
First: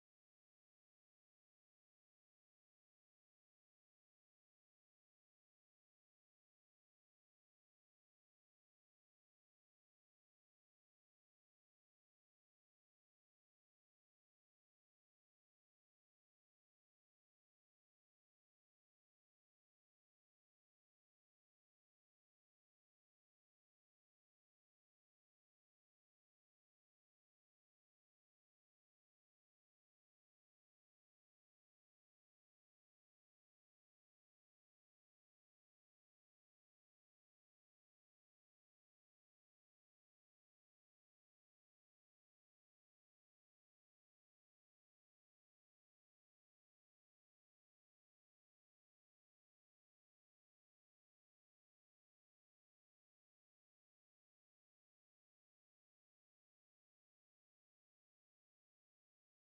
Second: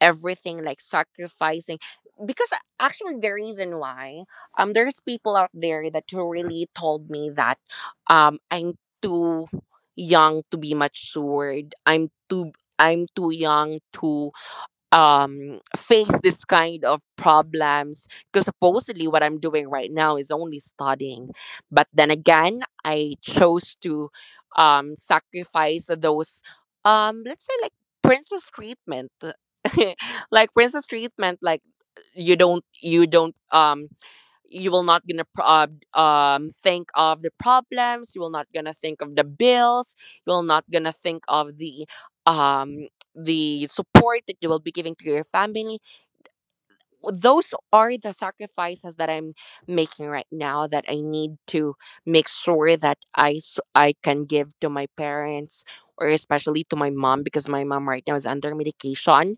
everything, like sacrificing, because actually the reason why, there's people out there that who really told me that I'm too young to be matured. I'm too young to face this kind of problems, because supposedly what I'm doing right now is only studying. But then again, I chose to sacrifice those, let's say like princess treatment, like princess treatment, like you don't you will not gonna think of the problems, you will not gonna think of the bills, you will not gonna think of um the support that you will be giving to your family. Those are the sacrifices that I'm making right now, that I need to make sure that I can give to my parents, or especially to my mom, because my mom right now is under medication.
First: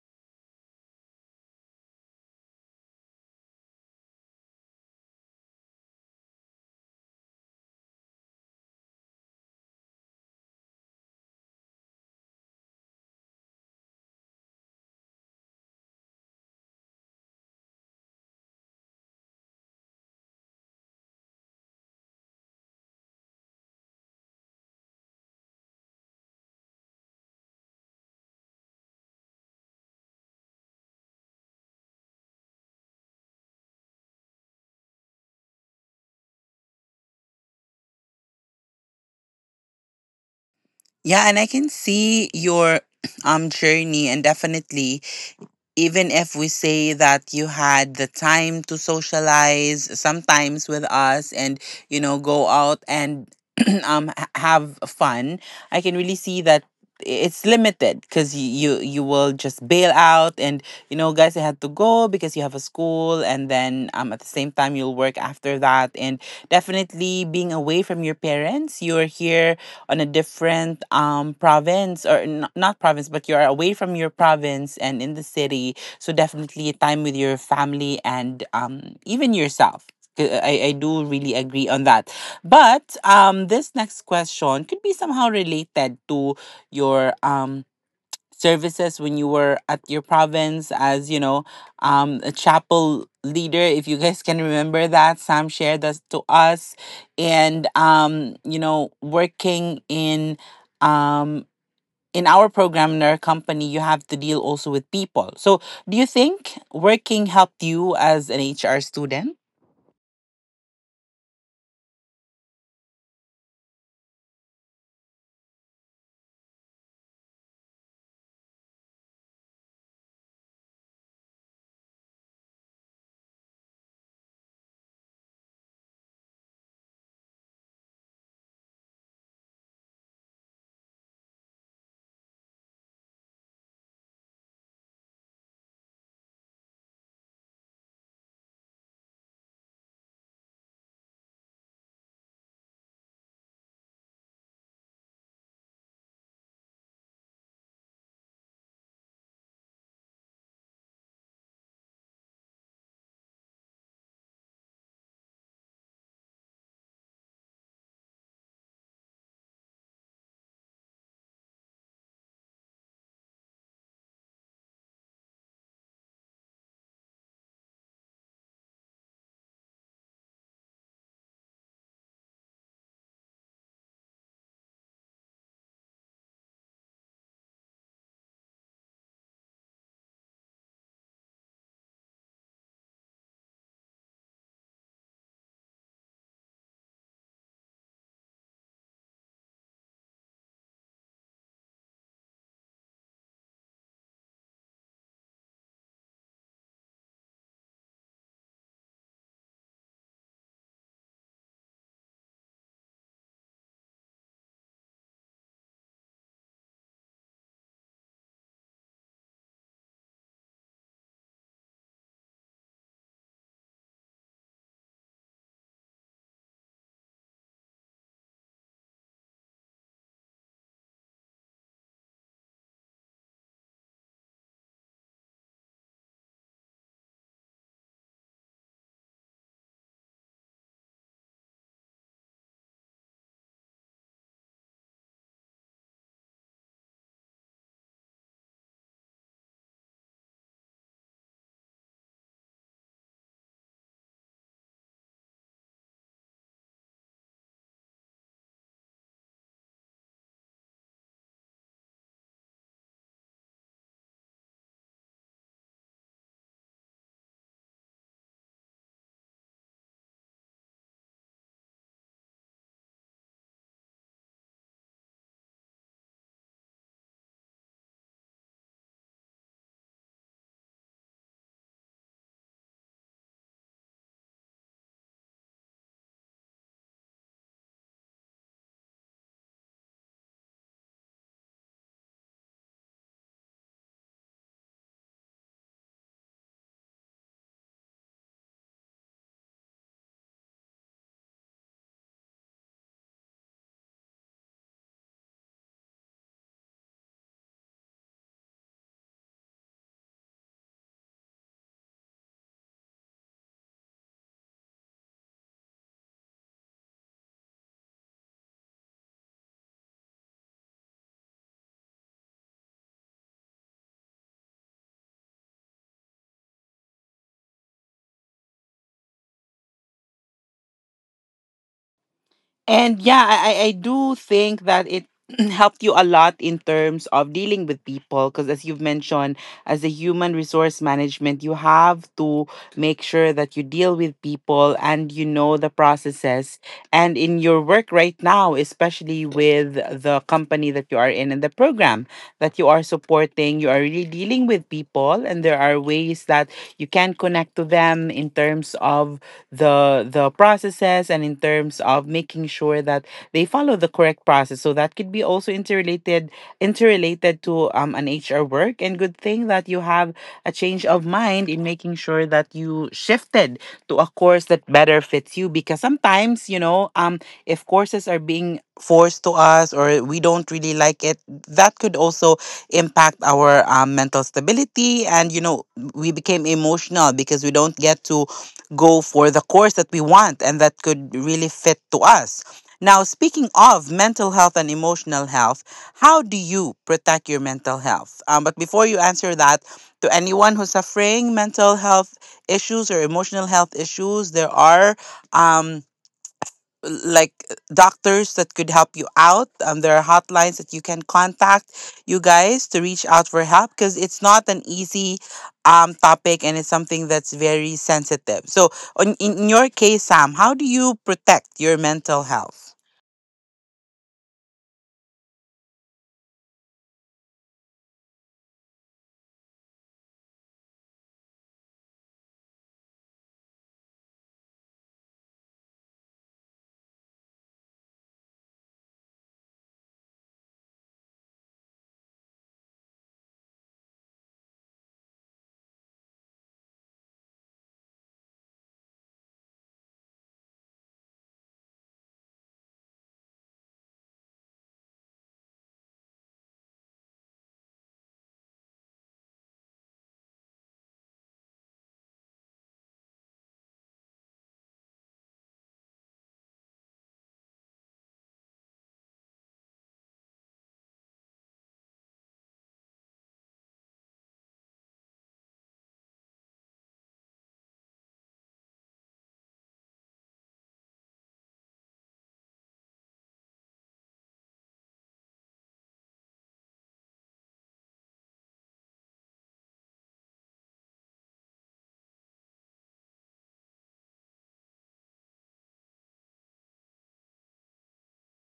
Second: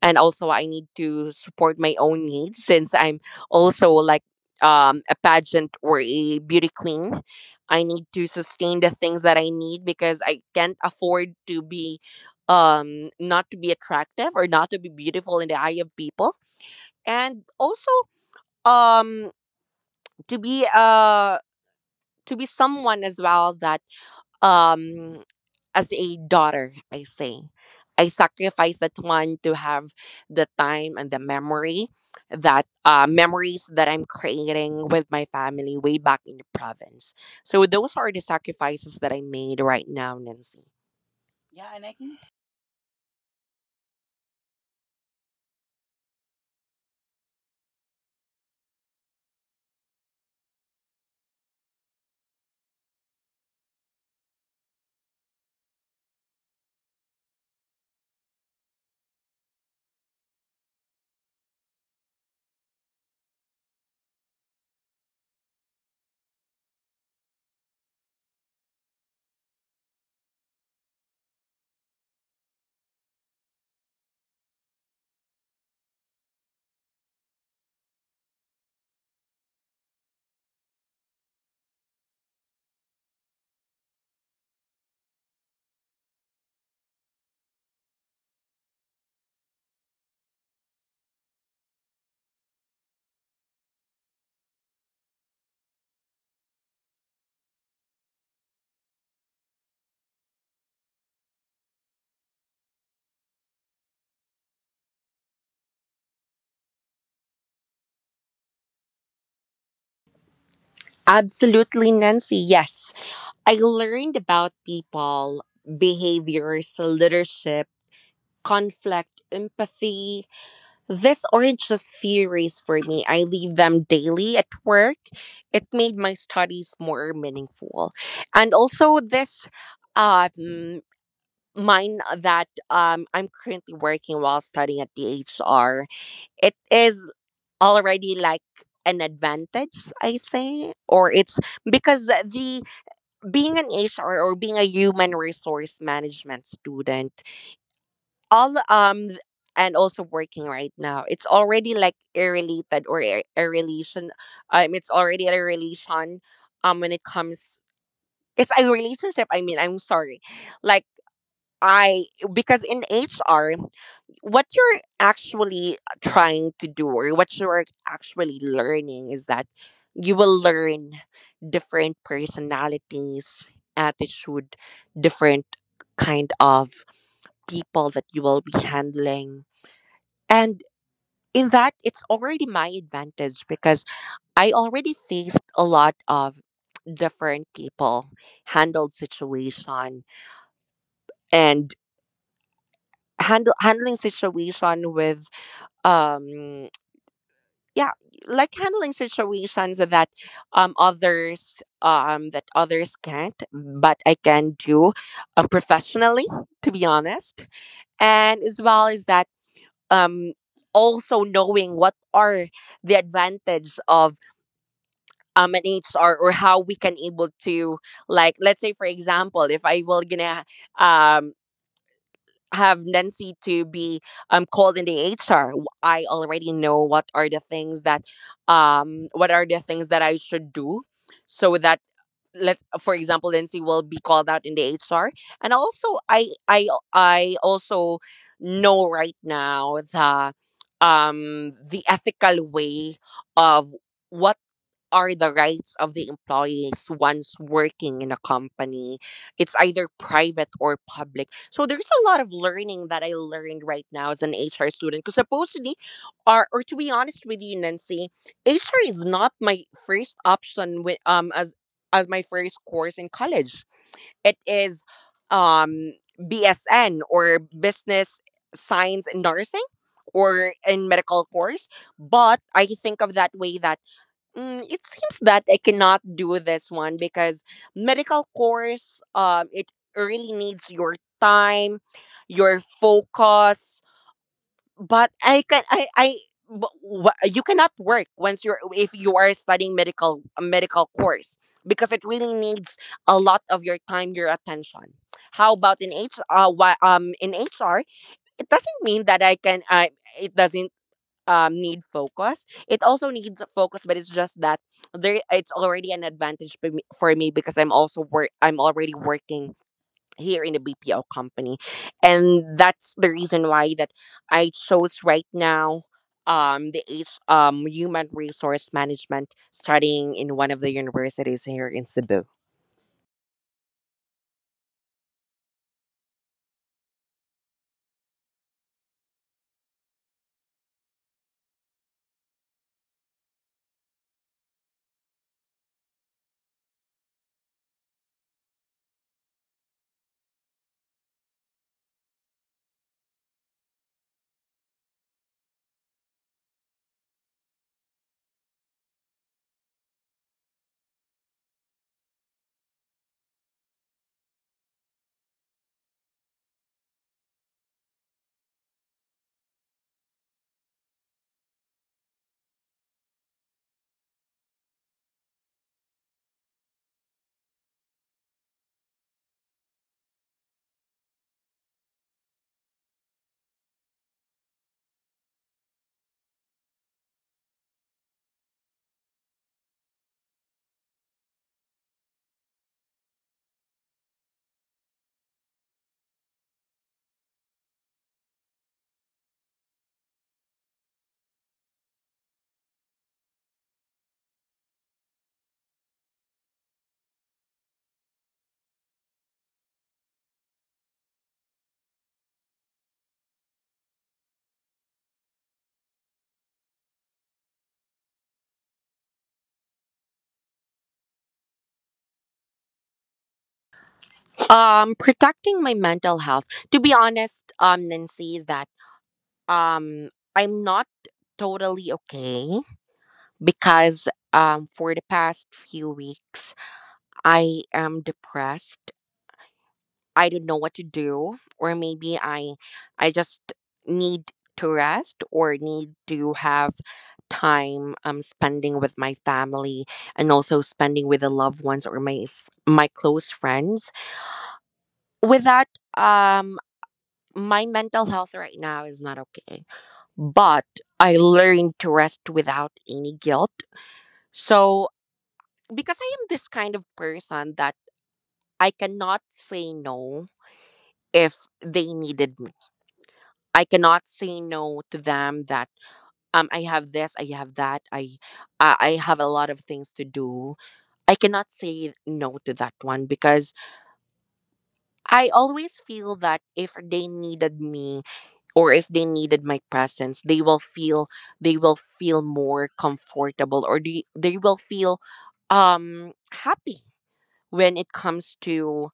And also I need to support my own needs, since I'm also like, a pageant or a beauty queen. I need to sustain the things that I need, because I can't afford to be not to be attractive or not to be beautiful in the eye of people. And also, um to be uh to be someone as well that, um as a daughter, I say, I sacrifice that one to have the time and the memory that memories that I'm creating with my family way back in the province. So those are the sacrifices that I made right now, Nancy.
Yeah, and I can
Yeah, and I can.
see your journey, and definitely, even if we say that you had the time to socialize sometimes with us and, you know, go out and have fun, I can really see that it's limited, because you will just bail out and, you know, guys, I had to go, because you have a school, and then at the same time you'll work after that. And definitely being away from your parents, you're here on a different province, or not province, but you're away from your province and in the city. So definitely time with your family and even yourself. I do really agree on that, but this next question could be somehow related to your services when you were at your province, as you know, a chapel leader, if you guys can remember that Sam shared that to us. And you know, working um in our program, in our company, you have to deal also with people. So do you think working helped you as an HR student?
Absolutely, Nancy. Yes. I learned about people, behaviors, leadership, conflict, empathy. These aren't just theories for me. I leave them daily at work. It made my studies more meaningful. And also, this um, mine that, I'm currently working while studying at the HR, it is already like an advantage, I say, or it's, because the being an HR or being a human resource management student, all and also working right now, it's already like irrelated, or a relation, it's already a relation when it comes, it's a relationship, I mean, I'm sorry, like, I, because in HR, what you're actually trying to do or what you're actually learning is that you will learn different personalities, attitude, different kind of people that you will be handling. And in that, it's already my advantage, because I already faced a lot of different people, handled situation, and handle handling situation with, um yeah, like handling situations that others, that others can't but I can do, professionally, to be honest. And as well as that, um also knowing what are the advantage of an HR, or how we can able to, like let's say for example, if I will gonna um have Nancy to be called in the HR, I already know what are the things that, what are the things that I should do, so that, let's for example Nancy will be called out in the HR. And also I I also know right now the ethical way of what are the rights of the employees once working in a company. It's either private or public. So there's a lot of learning that I learned right now as an HR student. Because supposedly, or to be honest with you, Nancy, HR is not my first option, with, as my first course in college. It is, um, BSN or Business Science in Nursing, or in medical course. But I think of that way that, mm, it seems that I cannot do this one, because medical course, it really needs your time, your focus. But I can, but you cannot work once you're, if you are studying medical, a medical course, because it really needs a lot of your time, your attention. How about in HR? Why, in HR, it doesn't mean that I can. I It doesn't need focus. It also needs focus, but it's just that there, it's already an advantage for me, because I'm already working here in a BPO company. And that's the reason why that I chose right now the H human resource management, studying in one of the universities here in Cebu.
And yeah, I I do think that it helped you a lot in terms of dealing with people, because as you've mentioned, as a human resource management, you have to make sure that you deal with people and you know the processes. And in your work right now, especially with the company that you are in and the program that you are supporting, you are really dealing with people, and there are ways that you can connect to them in terms of the processes, and in terms of making sure that they follow the correct process. So that could be also interrelated interrelated to, an HR work. And good thing that you have a change of mind in making sure that you shifted to a course that better fits you, because sometimes, you know, if courses are being forced to us or we don't really like it, that could also impact our, mental stability, and you know, we became emotional because we don't get to go for the course that we want and that could really fit to us. Now, speaking of mental health and emotional health, how do you protect your mental health? But before you answer that, to anyone who's suffering mental health issues or emotional health issues, there are. Um, like doctors that could help you out. There are hotlines that you can contact, you guys, to reach out for help, because it's not an easy topic, and it's something that's very sensitive. So, in your case, Sam, how do you protect your mental health?
Protecting my mental health. To be honest, Nancy, is that, um, I'm not totally okay, because, for the past few weeks, I am depressed. I don't know what to do, or maybe I just need to rest, or need to have time spending with my family, and also spending with the loved ones, or my close friends. With that, um my mental health right now is not okay, but I learned to rest without any guilt. So, because I am this kind of person that I cannot say no if they needed me. I cannot say no to them that, I have this, I have that, I have a lot of things to do. I cannot say no to that one, because I always feel that if they needed me, or if they needed my presence, they will feel, they will feel more comfortable, or they will feel um happy, when it comes to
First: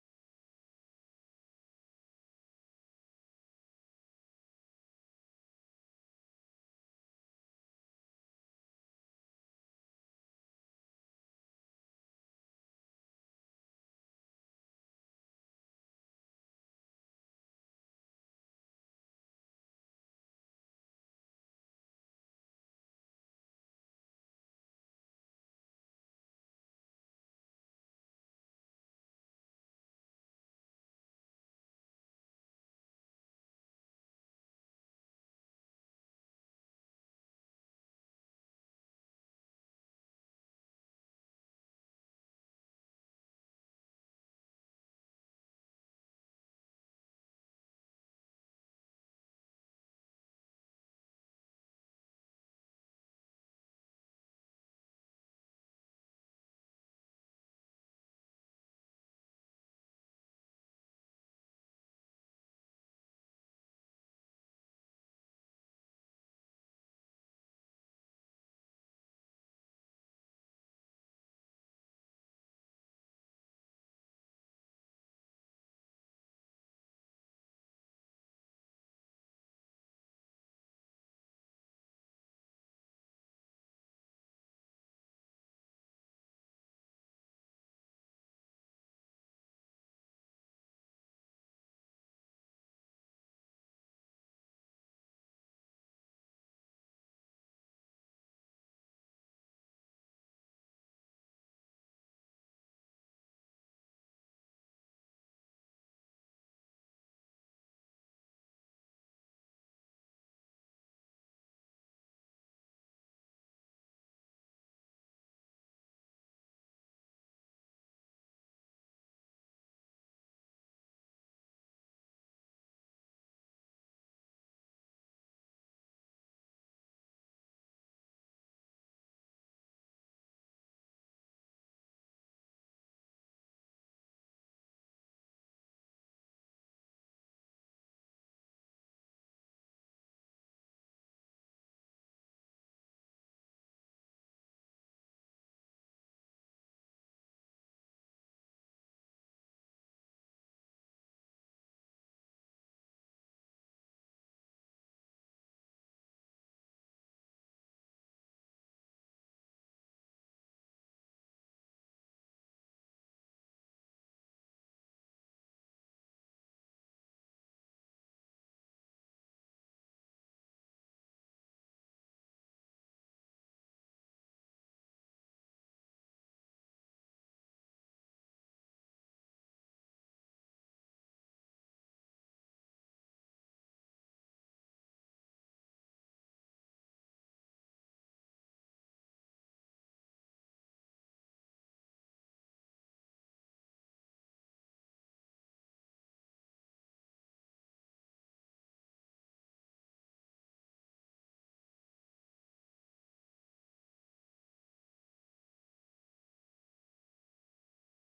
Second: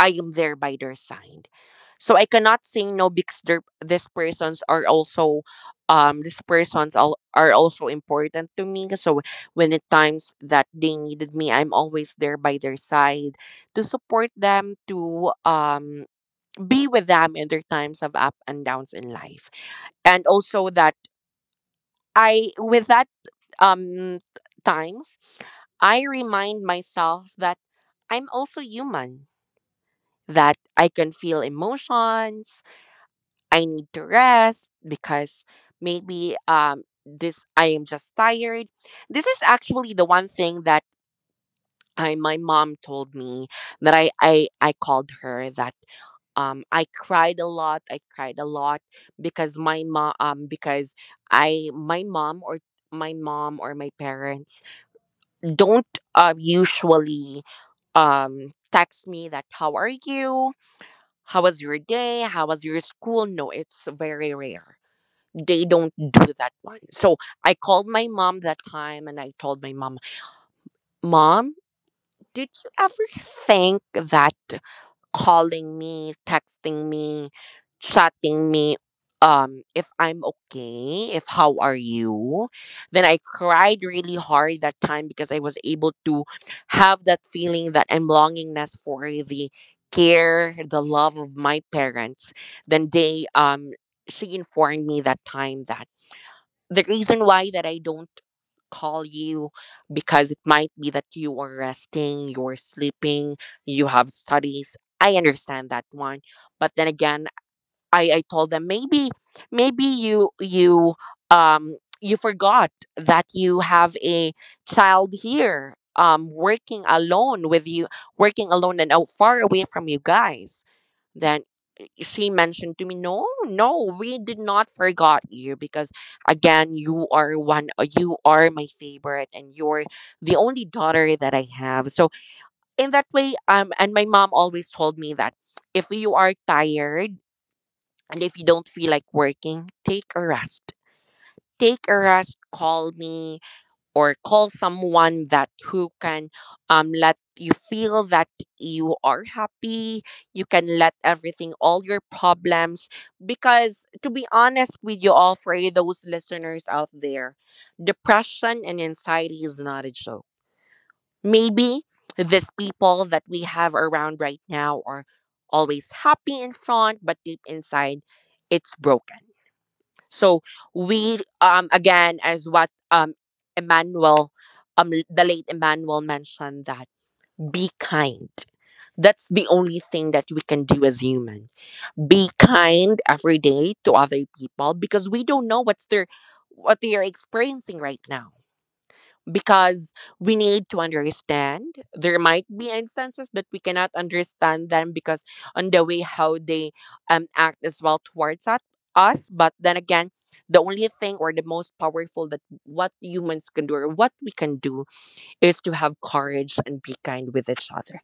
I am there by their side. So I cannot say no, because these persons are also, these persons are also important to me. So when it times that they needed me, I'm always there by their side to support them, to be with them in their times of up and downs in life. And also that I with that um times, I remind myself that I'm also human, that I can feel emotions. I need to rest, because maybe this, I am just tired. This is actually the one thing that I my mom told me, that I called her, that, I cried a lot. I cried a lot, because my mom, because I my mom, or my parents don't usually text me that, how are you? How was your day? How was your school? No, it's very rare. They don't do that one. So I called my mom that time and I told my mom, Mom, did you ever think that calling me, texting me, chatting me, if I'm okay, if how are you? Then I cried really hard that time, because I was able to have that feeling that I'm longingness for the care, the love of my parents. Then they she informed me that time that the reason why that I don't call you, because it might be that you are resting, you're sleeping, you have studies. I understand that one. But then again, I told them maybe, you you forgot that you have a child here working alone with you, working alone and out far away from you guys. Then she mentioned to me, "No, no, we did not forgot you, because again, you are one, you are my favorite, and you're the only daughter that I have." So in that way, and my mom always told me that if you are tired and if you don't feel like working, take a rest. Take a rest. Call me, or call someone that who can, let you feel that you are happy, you can let everything, all your problems. Because to be honest with you all, for those listeners out there, depression and anxiety is not a joke. Maybe these people that we have around right now are always happy in front, but deep inside it's broken. So we, again, as what Emmanuel, the late Emmanuel mentioned, that be kind. That's the only thing that we can do as human. Be kind every day to other people, because we don't know what's their, what they are experiencing right now. Because we need to understand. There might be instances that we cannot understand them, because on the way how they act as well towards at us. But then again, the only thing, or the most powerful that what humans can do, or what we can do, is to have courage and be kind with each other.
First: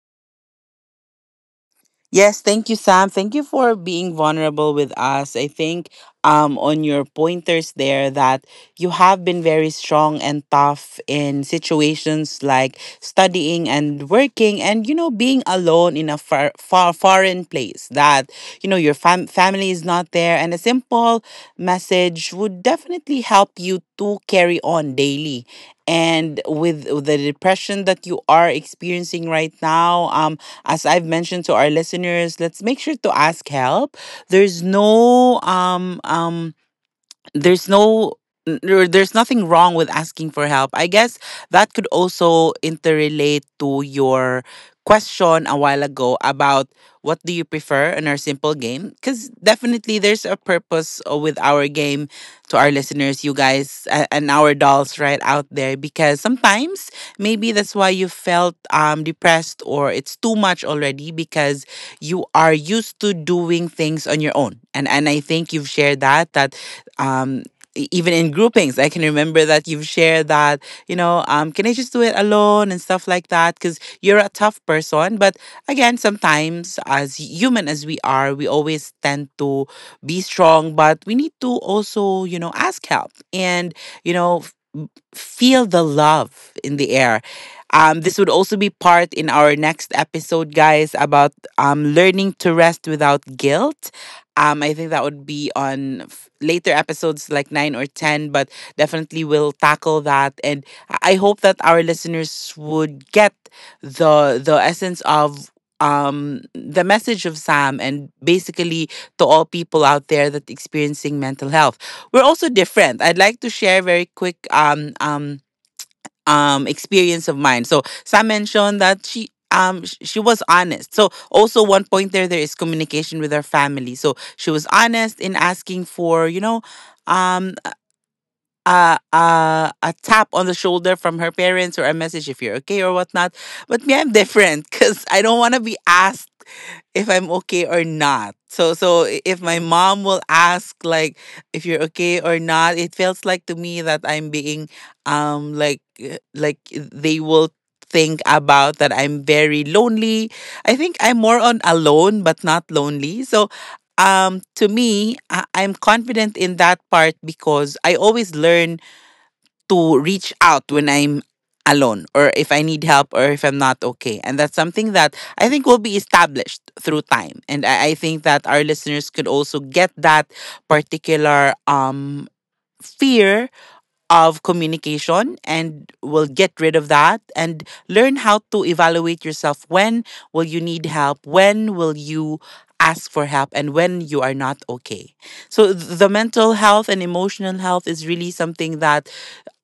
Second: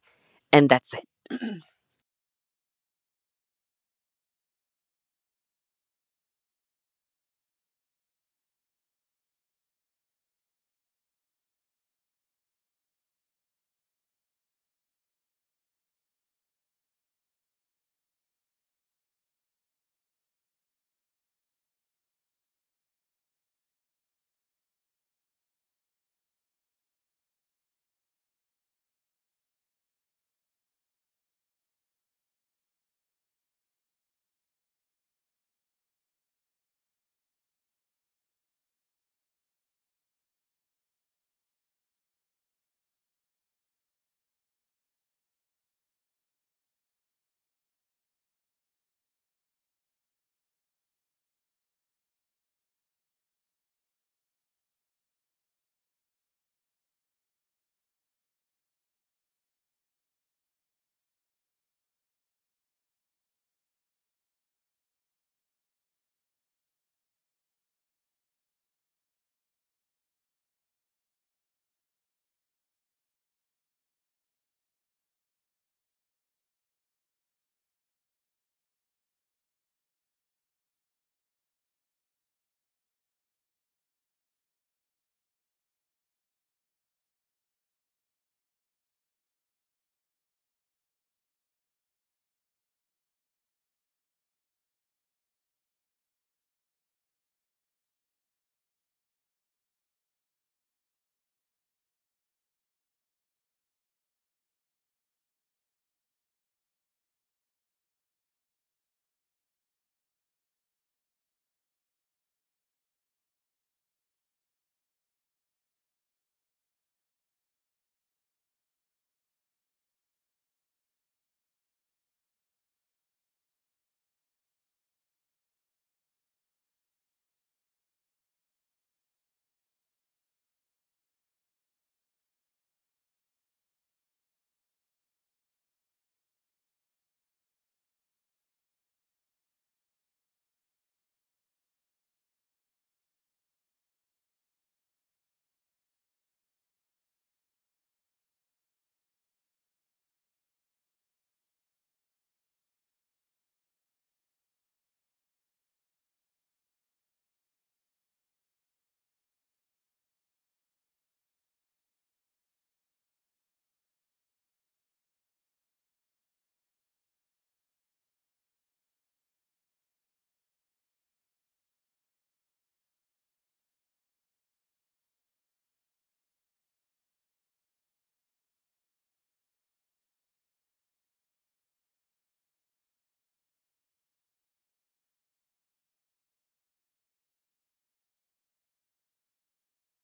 And that's it.
Yes, thank you, Sam. Thank you for being vulnerable with us. I think on your pointers there, that you have been very strong and tough in situations like studying and working and, you know, being alone in a far, far foreign place, that, you know, your family is not there. And a simple message would definitely help you to carry on daily. And with the depression that you are experiencing right now, as I've mentioned to our listeners, let's make sure to ask help. There's no um um there's no n- there- there's nothing wrong with asking for help. I guess that could also interrelate to your question a while ago about what do you prefer in our simple game? Because definitely there's a purpose with our game to our listeners, you guys, and our dolls right out there. Because sometimes, maybe that's why you felt, depressed, or it's too much already, because you are used to doing things on your own. And I think you've shared that, that um, even in groupings, I can remember that you've shared that, you know, can I just do it alone and stuff like that? Because you're a tough person. But again, sometimes as human as we are, we always tend to be strong, but we need to also, you know, ask help and, you know, feel the love in the air. This would also be part in our next episode, guys, about learning to rest without guilt. I think that would be on later episodes like nine or 10, but definitely we'll tackle that. And I hope that our listeners would get the essence of the message of Sam, and basically, to all people out there that experiencing mental health, we're also different. I'd like to share very quick experience of mine. So Sam mentioned that she she was honest. So also one point there, there is communication with her family. So she was honest in asking for, you know, um a tap on the shoulder from her parents, or a message if you're okay or whatnot. But me, I'm different because I don't want to be asked if I'm okay or not. So if my mom will ask like if you're okay or not, it feels like to me that I'm being, like eh, they will think about that I'm very lonely. I think I'm more on alone but not lonely. So to me, I'm confident in that part, because I always learn to reach out when I'm alone, or if I need help, or if I'm not okay. And that's something that I think will be established through time. And I think that our listeners could also get that particular fear of communication and will get rid of that and learn how to evaluate yourself: when will you need help, when will you ask for help, and when you are not okay. So the mental health and emotional health is really something that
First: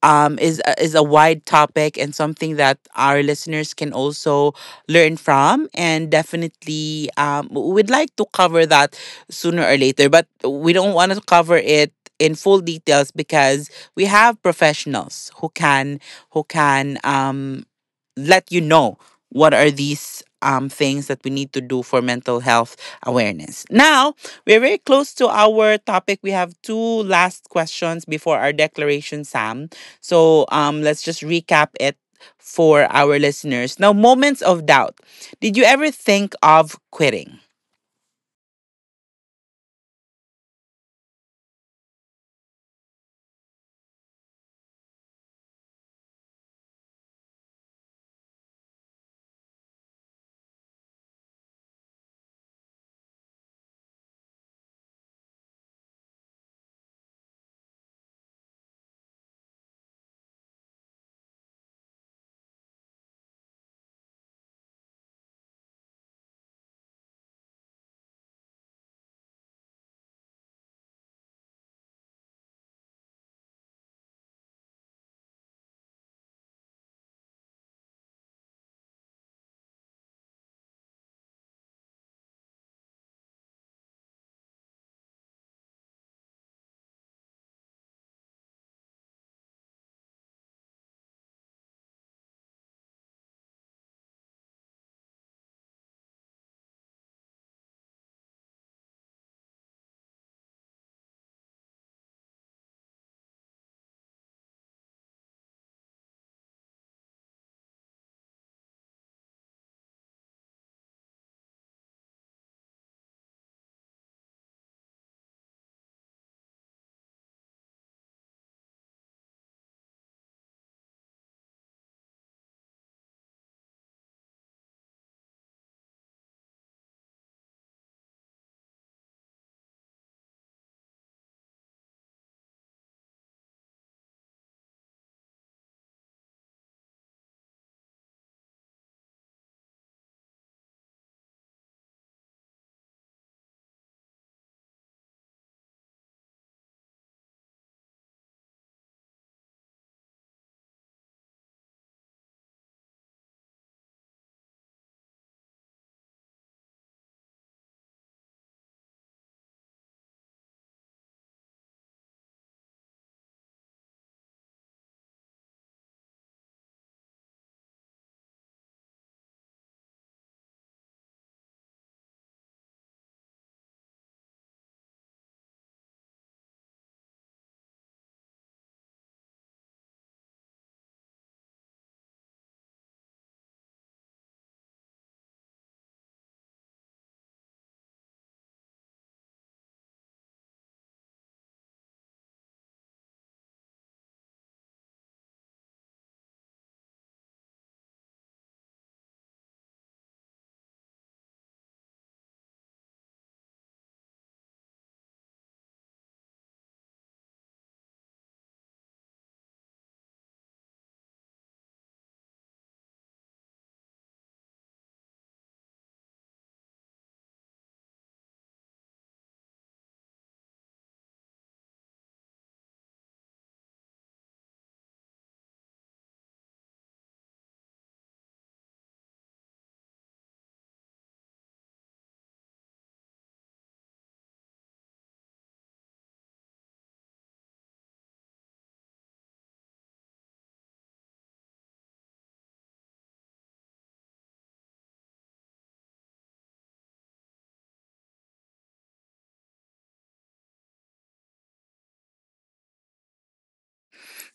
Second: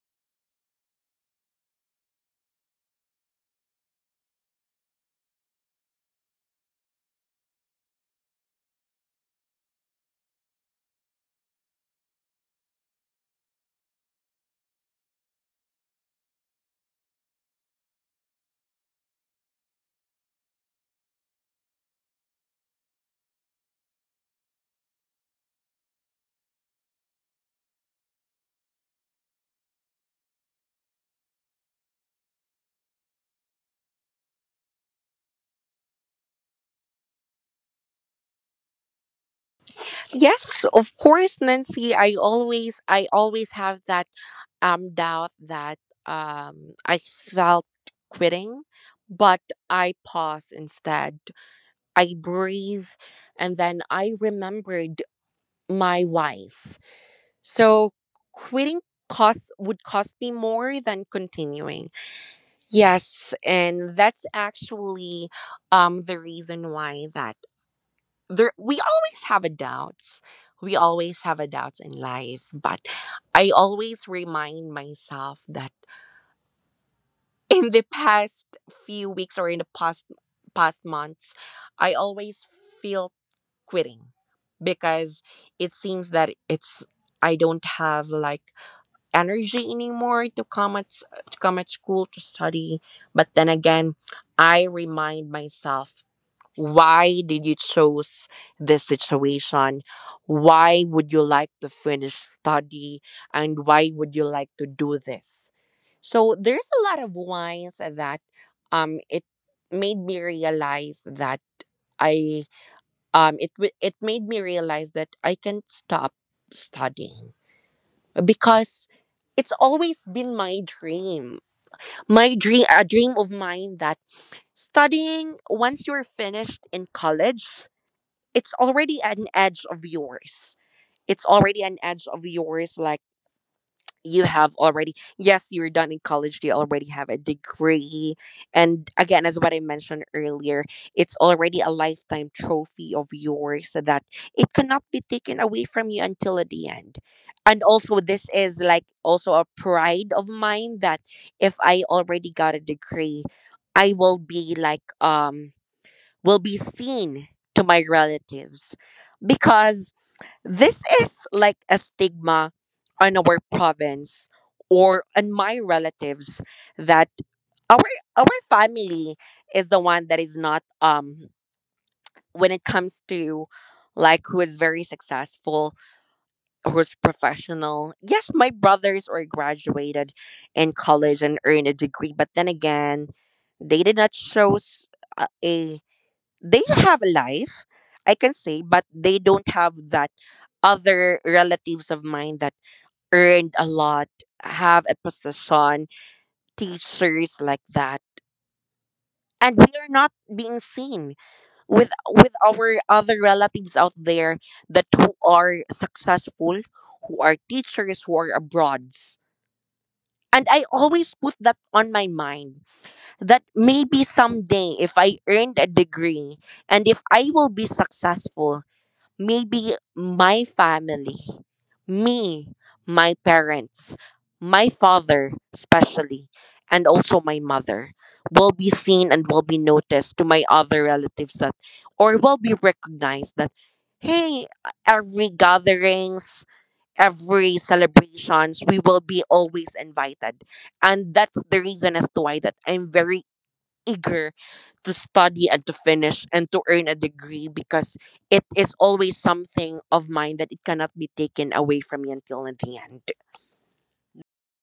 is a wide topic and something that our listeners can also learn from, and definitely we'd like to cover that sooner or later. But we don't want to cover it in full details because we have professionals who can who can um, let you know what are these things that we need to do for mental health awareness. Now, we're very close to our topic. We have two last questions before our declaration, Sam. So, let's just recap it for our listeners. Now, moments of doubt. Did you ever think of quitting?
Yes, of course, Nancy. I always have that doubt that I felt quitting, but I paused instead. I breathe and then I remembered my wise, so quitting cost would cost me more than continuing. Yes, and that's actually the reason why that there we always have a doubts. We always have a doubts in life, but I always remind myself that in the past few weeks or in the past months, I always feel quitting because it seems that it's I don't have like energy anymore to come at to come at school to study, but then again, I remind myself, why did you choose this situation, why would you like to finish study, and why would you like to do this? So there's a lot of whys that it made me realize that I it made me realize that I can stop studying because it's always been my dream. My dream, a dream of mine that studying once you're finished in college, it's already an edge of yours. It's already an edge of yours, like you have already, yes, you're done in college, you already have a degree. And again, as what I mentioned earlier, it's already a lifetime trophy of yours, so that it cannot be taken away from you until the end. And also this is like also a pride of mine that if I already got a degree, I will be like will be seen to my relatives because this is like a stigma on our province or on my relatives that our our family is the one that is not when it comes to like who is very successful, who's professional. Yes, my brothers are graduated in college and earned a degree, but then again, they did not show a a- they have a life, I can say, but they don't have that other relatives of mine that earned a lot, have a position, teachers like that. And we are not being seen with our other relatives out there that who are successful, who are teachers, who are abroads. And I always put that on my mind that maybe someday if I earned a degree and if I will be successful, maybe my family, me, my parents, my father, especially, and also my mother, will be seen and will be noticed to my other relatives that, or will be recognized that, hey, every gatherings, every celebrations, we will be always invited. And that's the reason as to why that I'm very eager to study and to finish and to earn a degree because it is always something of mine that it cannot be taken away from me until the end.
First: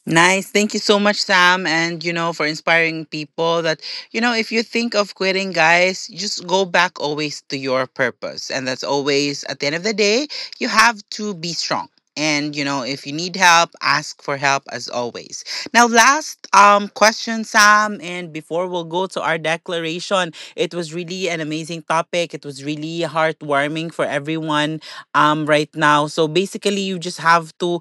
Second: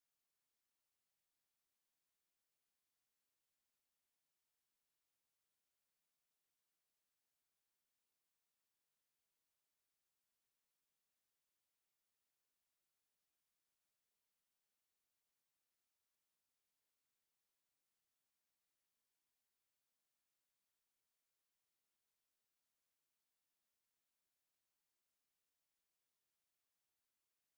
Nice. Thank you so much, Sam, and for inspiring people that if you think of quitting, guys, just go back always to your purpose. And that's always at the end of the day, you have to be strong. And if you need help, ask for help as always. Now, last question, Sam, and before we'll go to our declaration, it was really an amazing topic. It was really heartwarming for everyone right now. So basically, you just have to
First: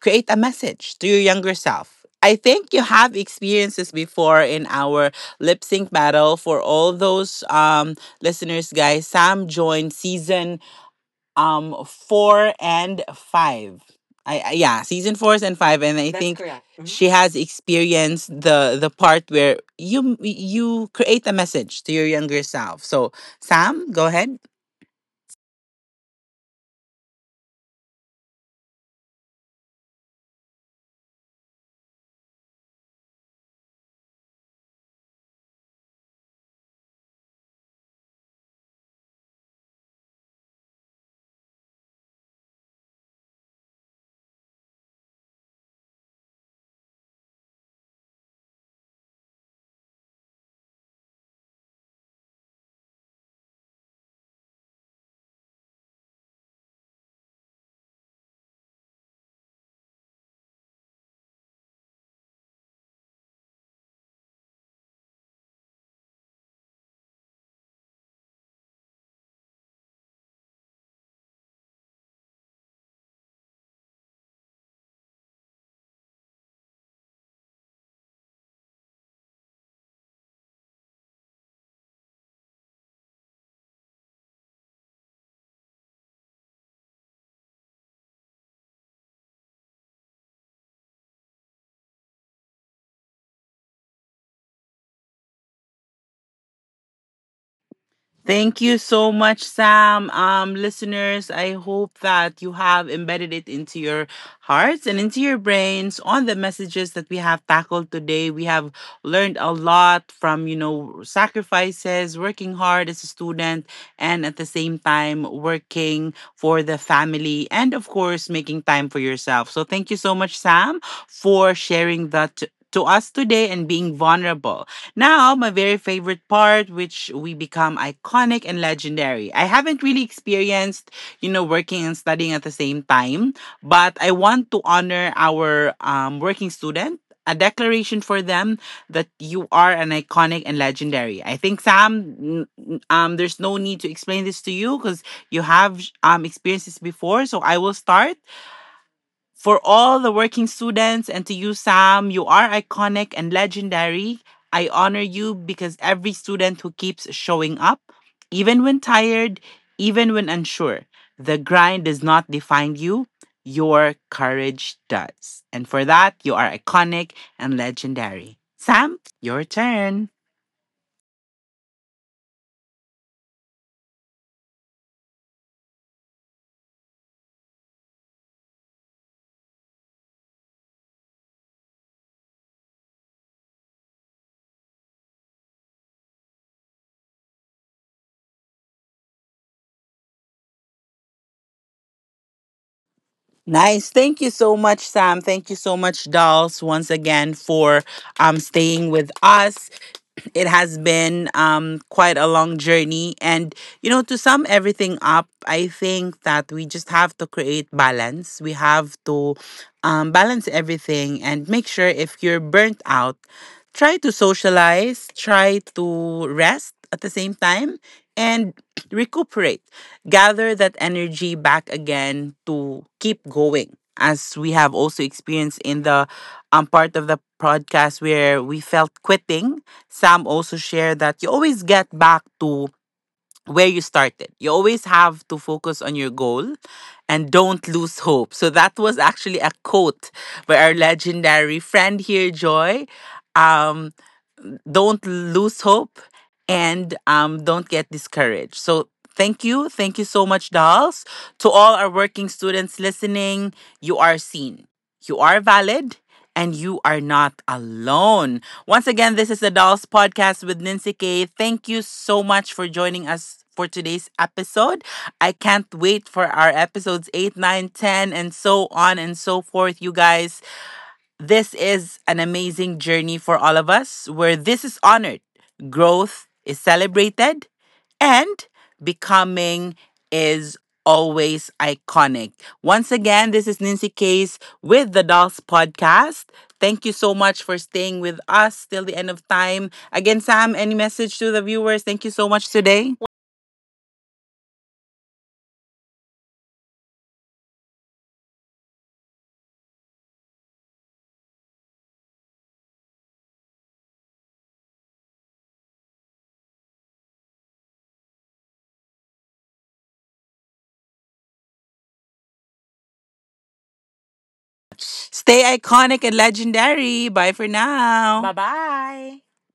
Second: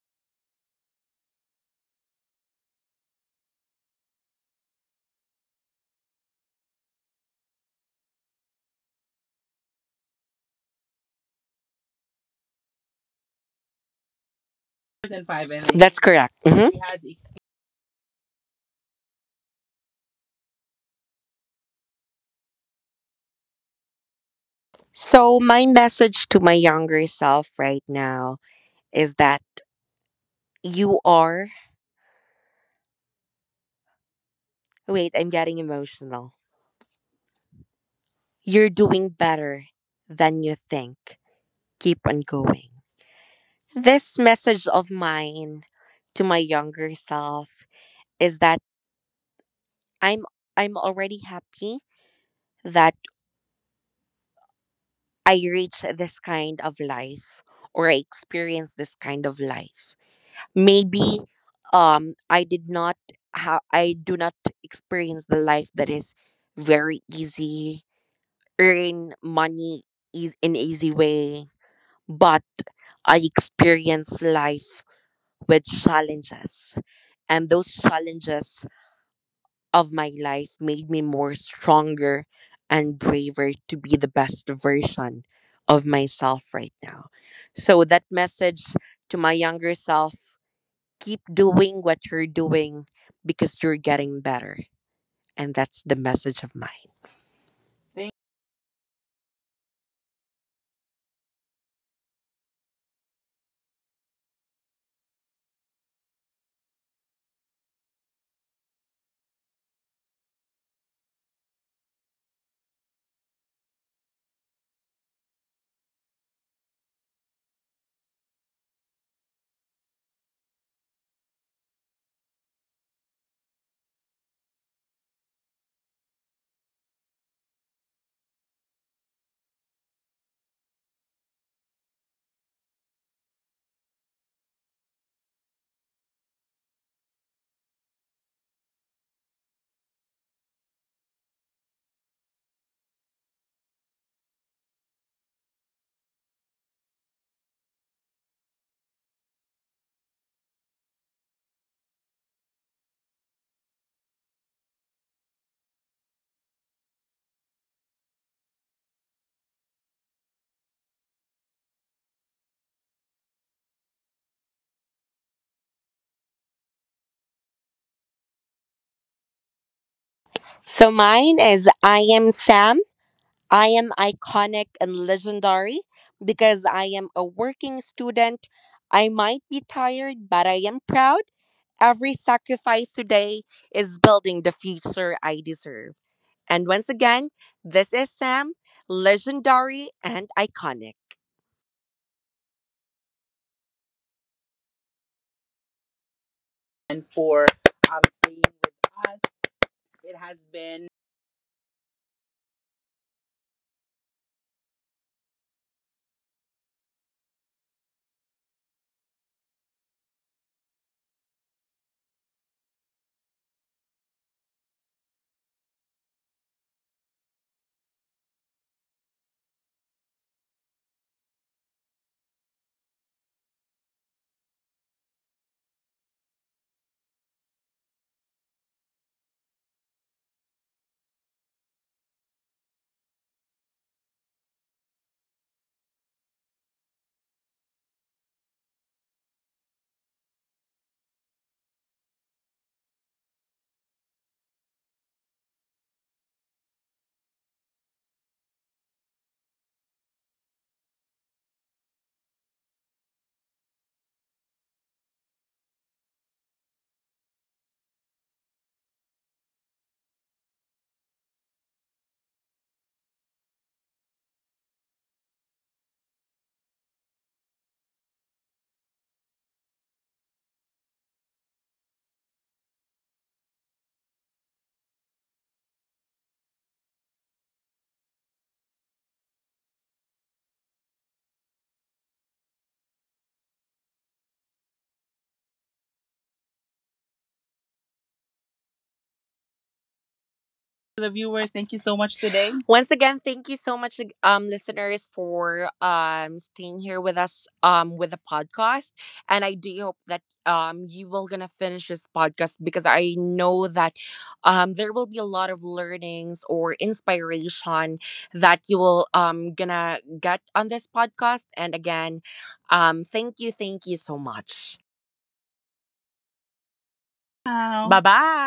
create a message to your younger self. I think you have experiences before in our lip sync battle. For all those listeners, guys, Sam joined season four and five. I, yeah, season four and five, and
That's
I. That's think
correct.
correct.
Mhm.
Mhm. She has experienced the part where you create a message to your younger self. So Sam, go ahead.
So, my message to my younger self right now is that you are. Wait, I'm getting emotional. You're doing better than you think. Keep on going. This message of mine to my younger self is that I'm I'm already happy that I reach this kind of life or I experience this kind of life. Maybe I did not I do not experience the life that is very easy, earn money is an easy way, but I experience life with challenges, and those challenges of my life made me more stronger and braver to be the best version of myself right now. So that message to my younger self, keep doing what you're doing because you're getting better. And that's the message of mine.
Thank you so much, Sam. Listeners, I hope that you have embedded it into your hearts and into your brains on the messages that we have tackled today. We have learned a lot from sacrifices, working hard as a student, and at the same time, working for the family, and of course, making time for yourself. So, thank you so much, Sam, for sharing that. To us today and being vulnerable. Now, my very favorite part, which we become iconic and legendary. I haven't really experienced working and studying at the same time, but I want to honor our working student. A declaration for them that you are an iconic and legendary. I think, Sam, there's no need to explain this to you because you have experienced this before. So I will start. For all the working students and to you, Sam, you are iconic and legendary. I honor you because every student who keeps showing up, even when tired, even when unsure, the grind does not define you, your courage does. And for that, you are iconic and legendary. Sam, your turn.
So mine is I am Sam, I am iconic and legendary because I am a working student. I might be tired, but I am proud. Every sacrifice today is building the future I deserve. And once again, this is Sam, legendary and iconic.
Nice. Thank you so much, Sam. Thank you so much, Dolls, once again for
And for
staying with
staying
us.
with us,
It has
it
been
has been
quite a long journey. And, to sum everything up, I think that we just have to create balance. We have to balance everything and make sure if you're burnt out, try to socialize, try to rest at the same time, and recuperate. Gather that energy back again to keep going. As we have also experienced in the part of the podcast where we felt quitting, Sam also shared that you always get back to where you started. You always have to focus on your goal and don't lose hope. So that was actually a quote by our legendary friend here, Joy. Um, don't lose hope and don't get discouraged. So thank you. Thank you so much, dolls. To all our working students listening, you are seen. You are valid and you are not alone. Once again, this is the Dolls Podcast with Nancy Kay. Thank you so much for joining us for today's episode. I can't wait for our episodes 8, 9, 10, and so on and so forth, you guys. This is an amazing journey for all of us where this is honored, growth is celebrated, and becoming is always iconic. Once again, this is Nancy Case with the Dolls Podcast. Thank you so much for staying with us till the end of time. Again, Sam, any message to the viewers? Thank you
the
so much
viewers. Thank you
today.
so much today. Once again, thank you so much, listeners, for staying here with us with the podcast. And I do hope that you will gonna finish this podcast because I know that there will be a lot of learnings or inspiration that you will gonna get on this podcast. And again, thank you so
Stay
much.
iconic and legendary. Bye for now. Bye
Bye
bye.
bye.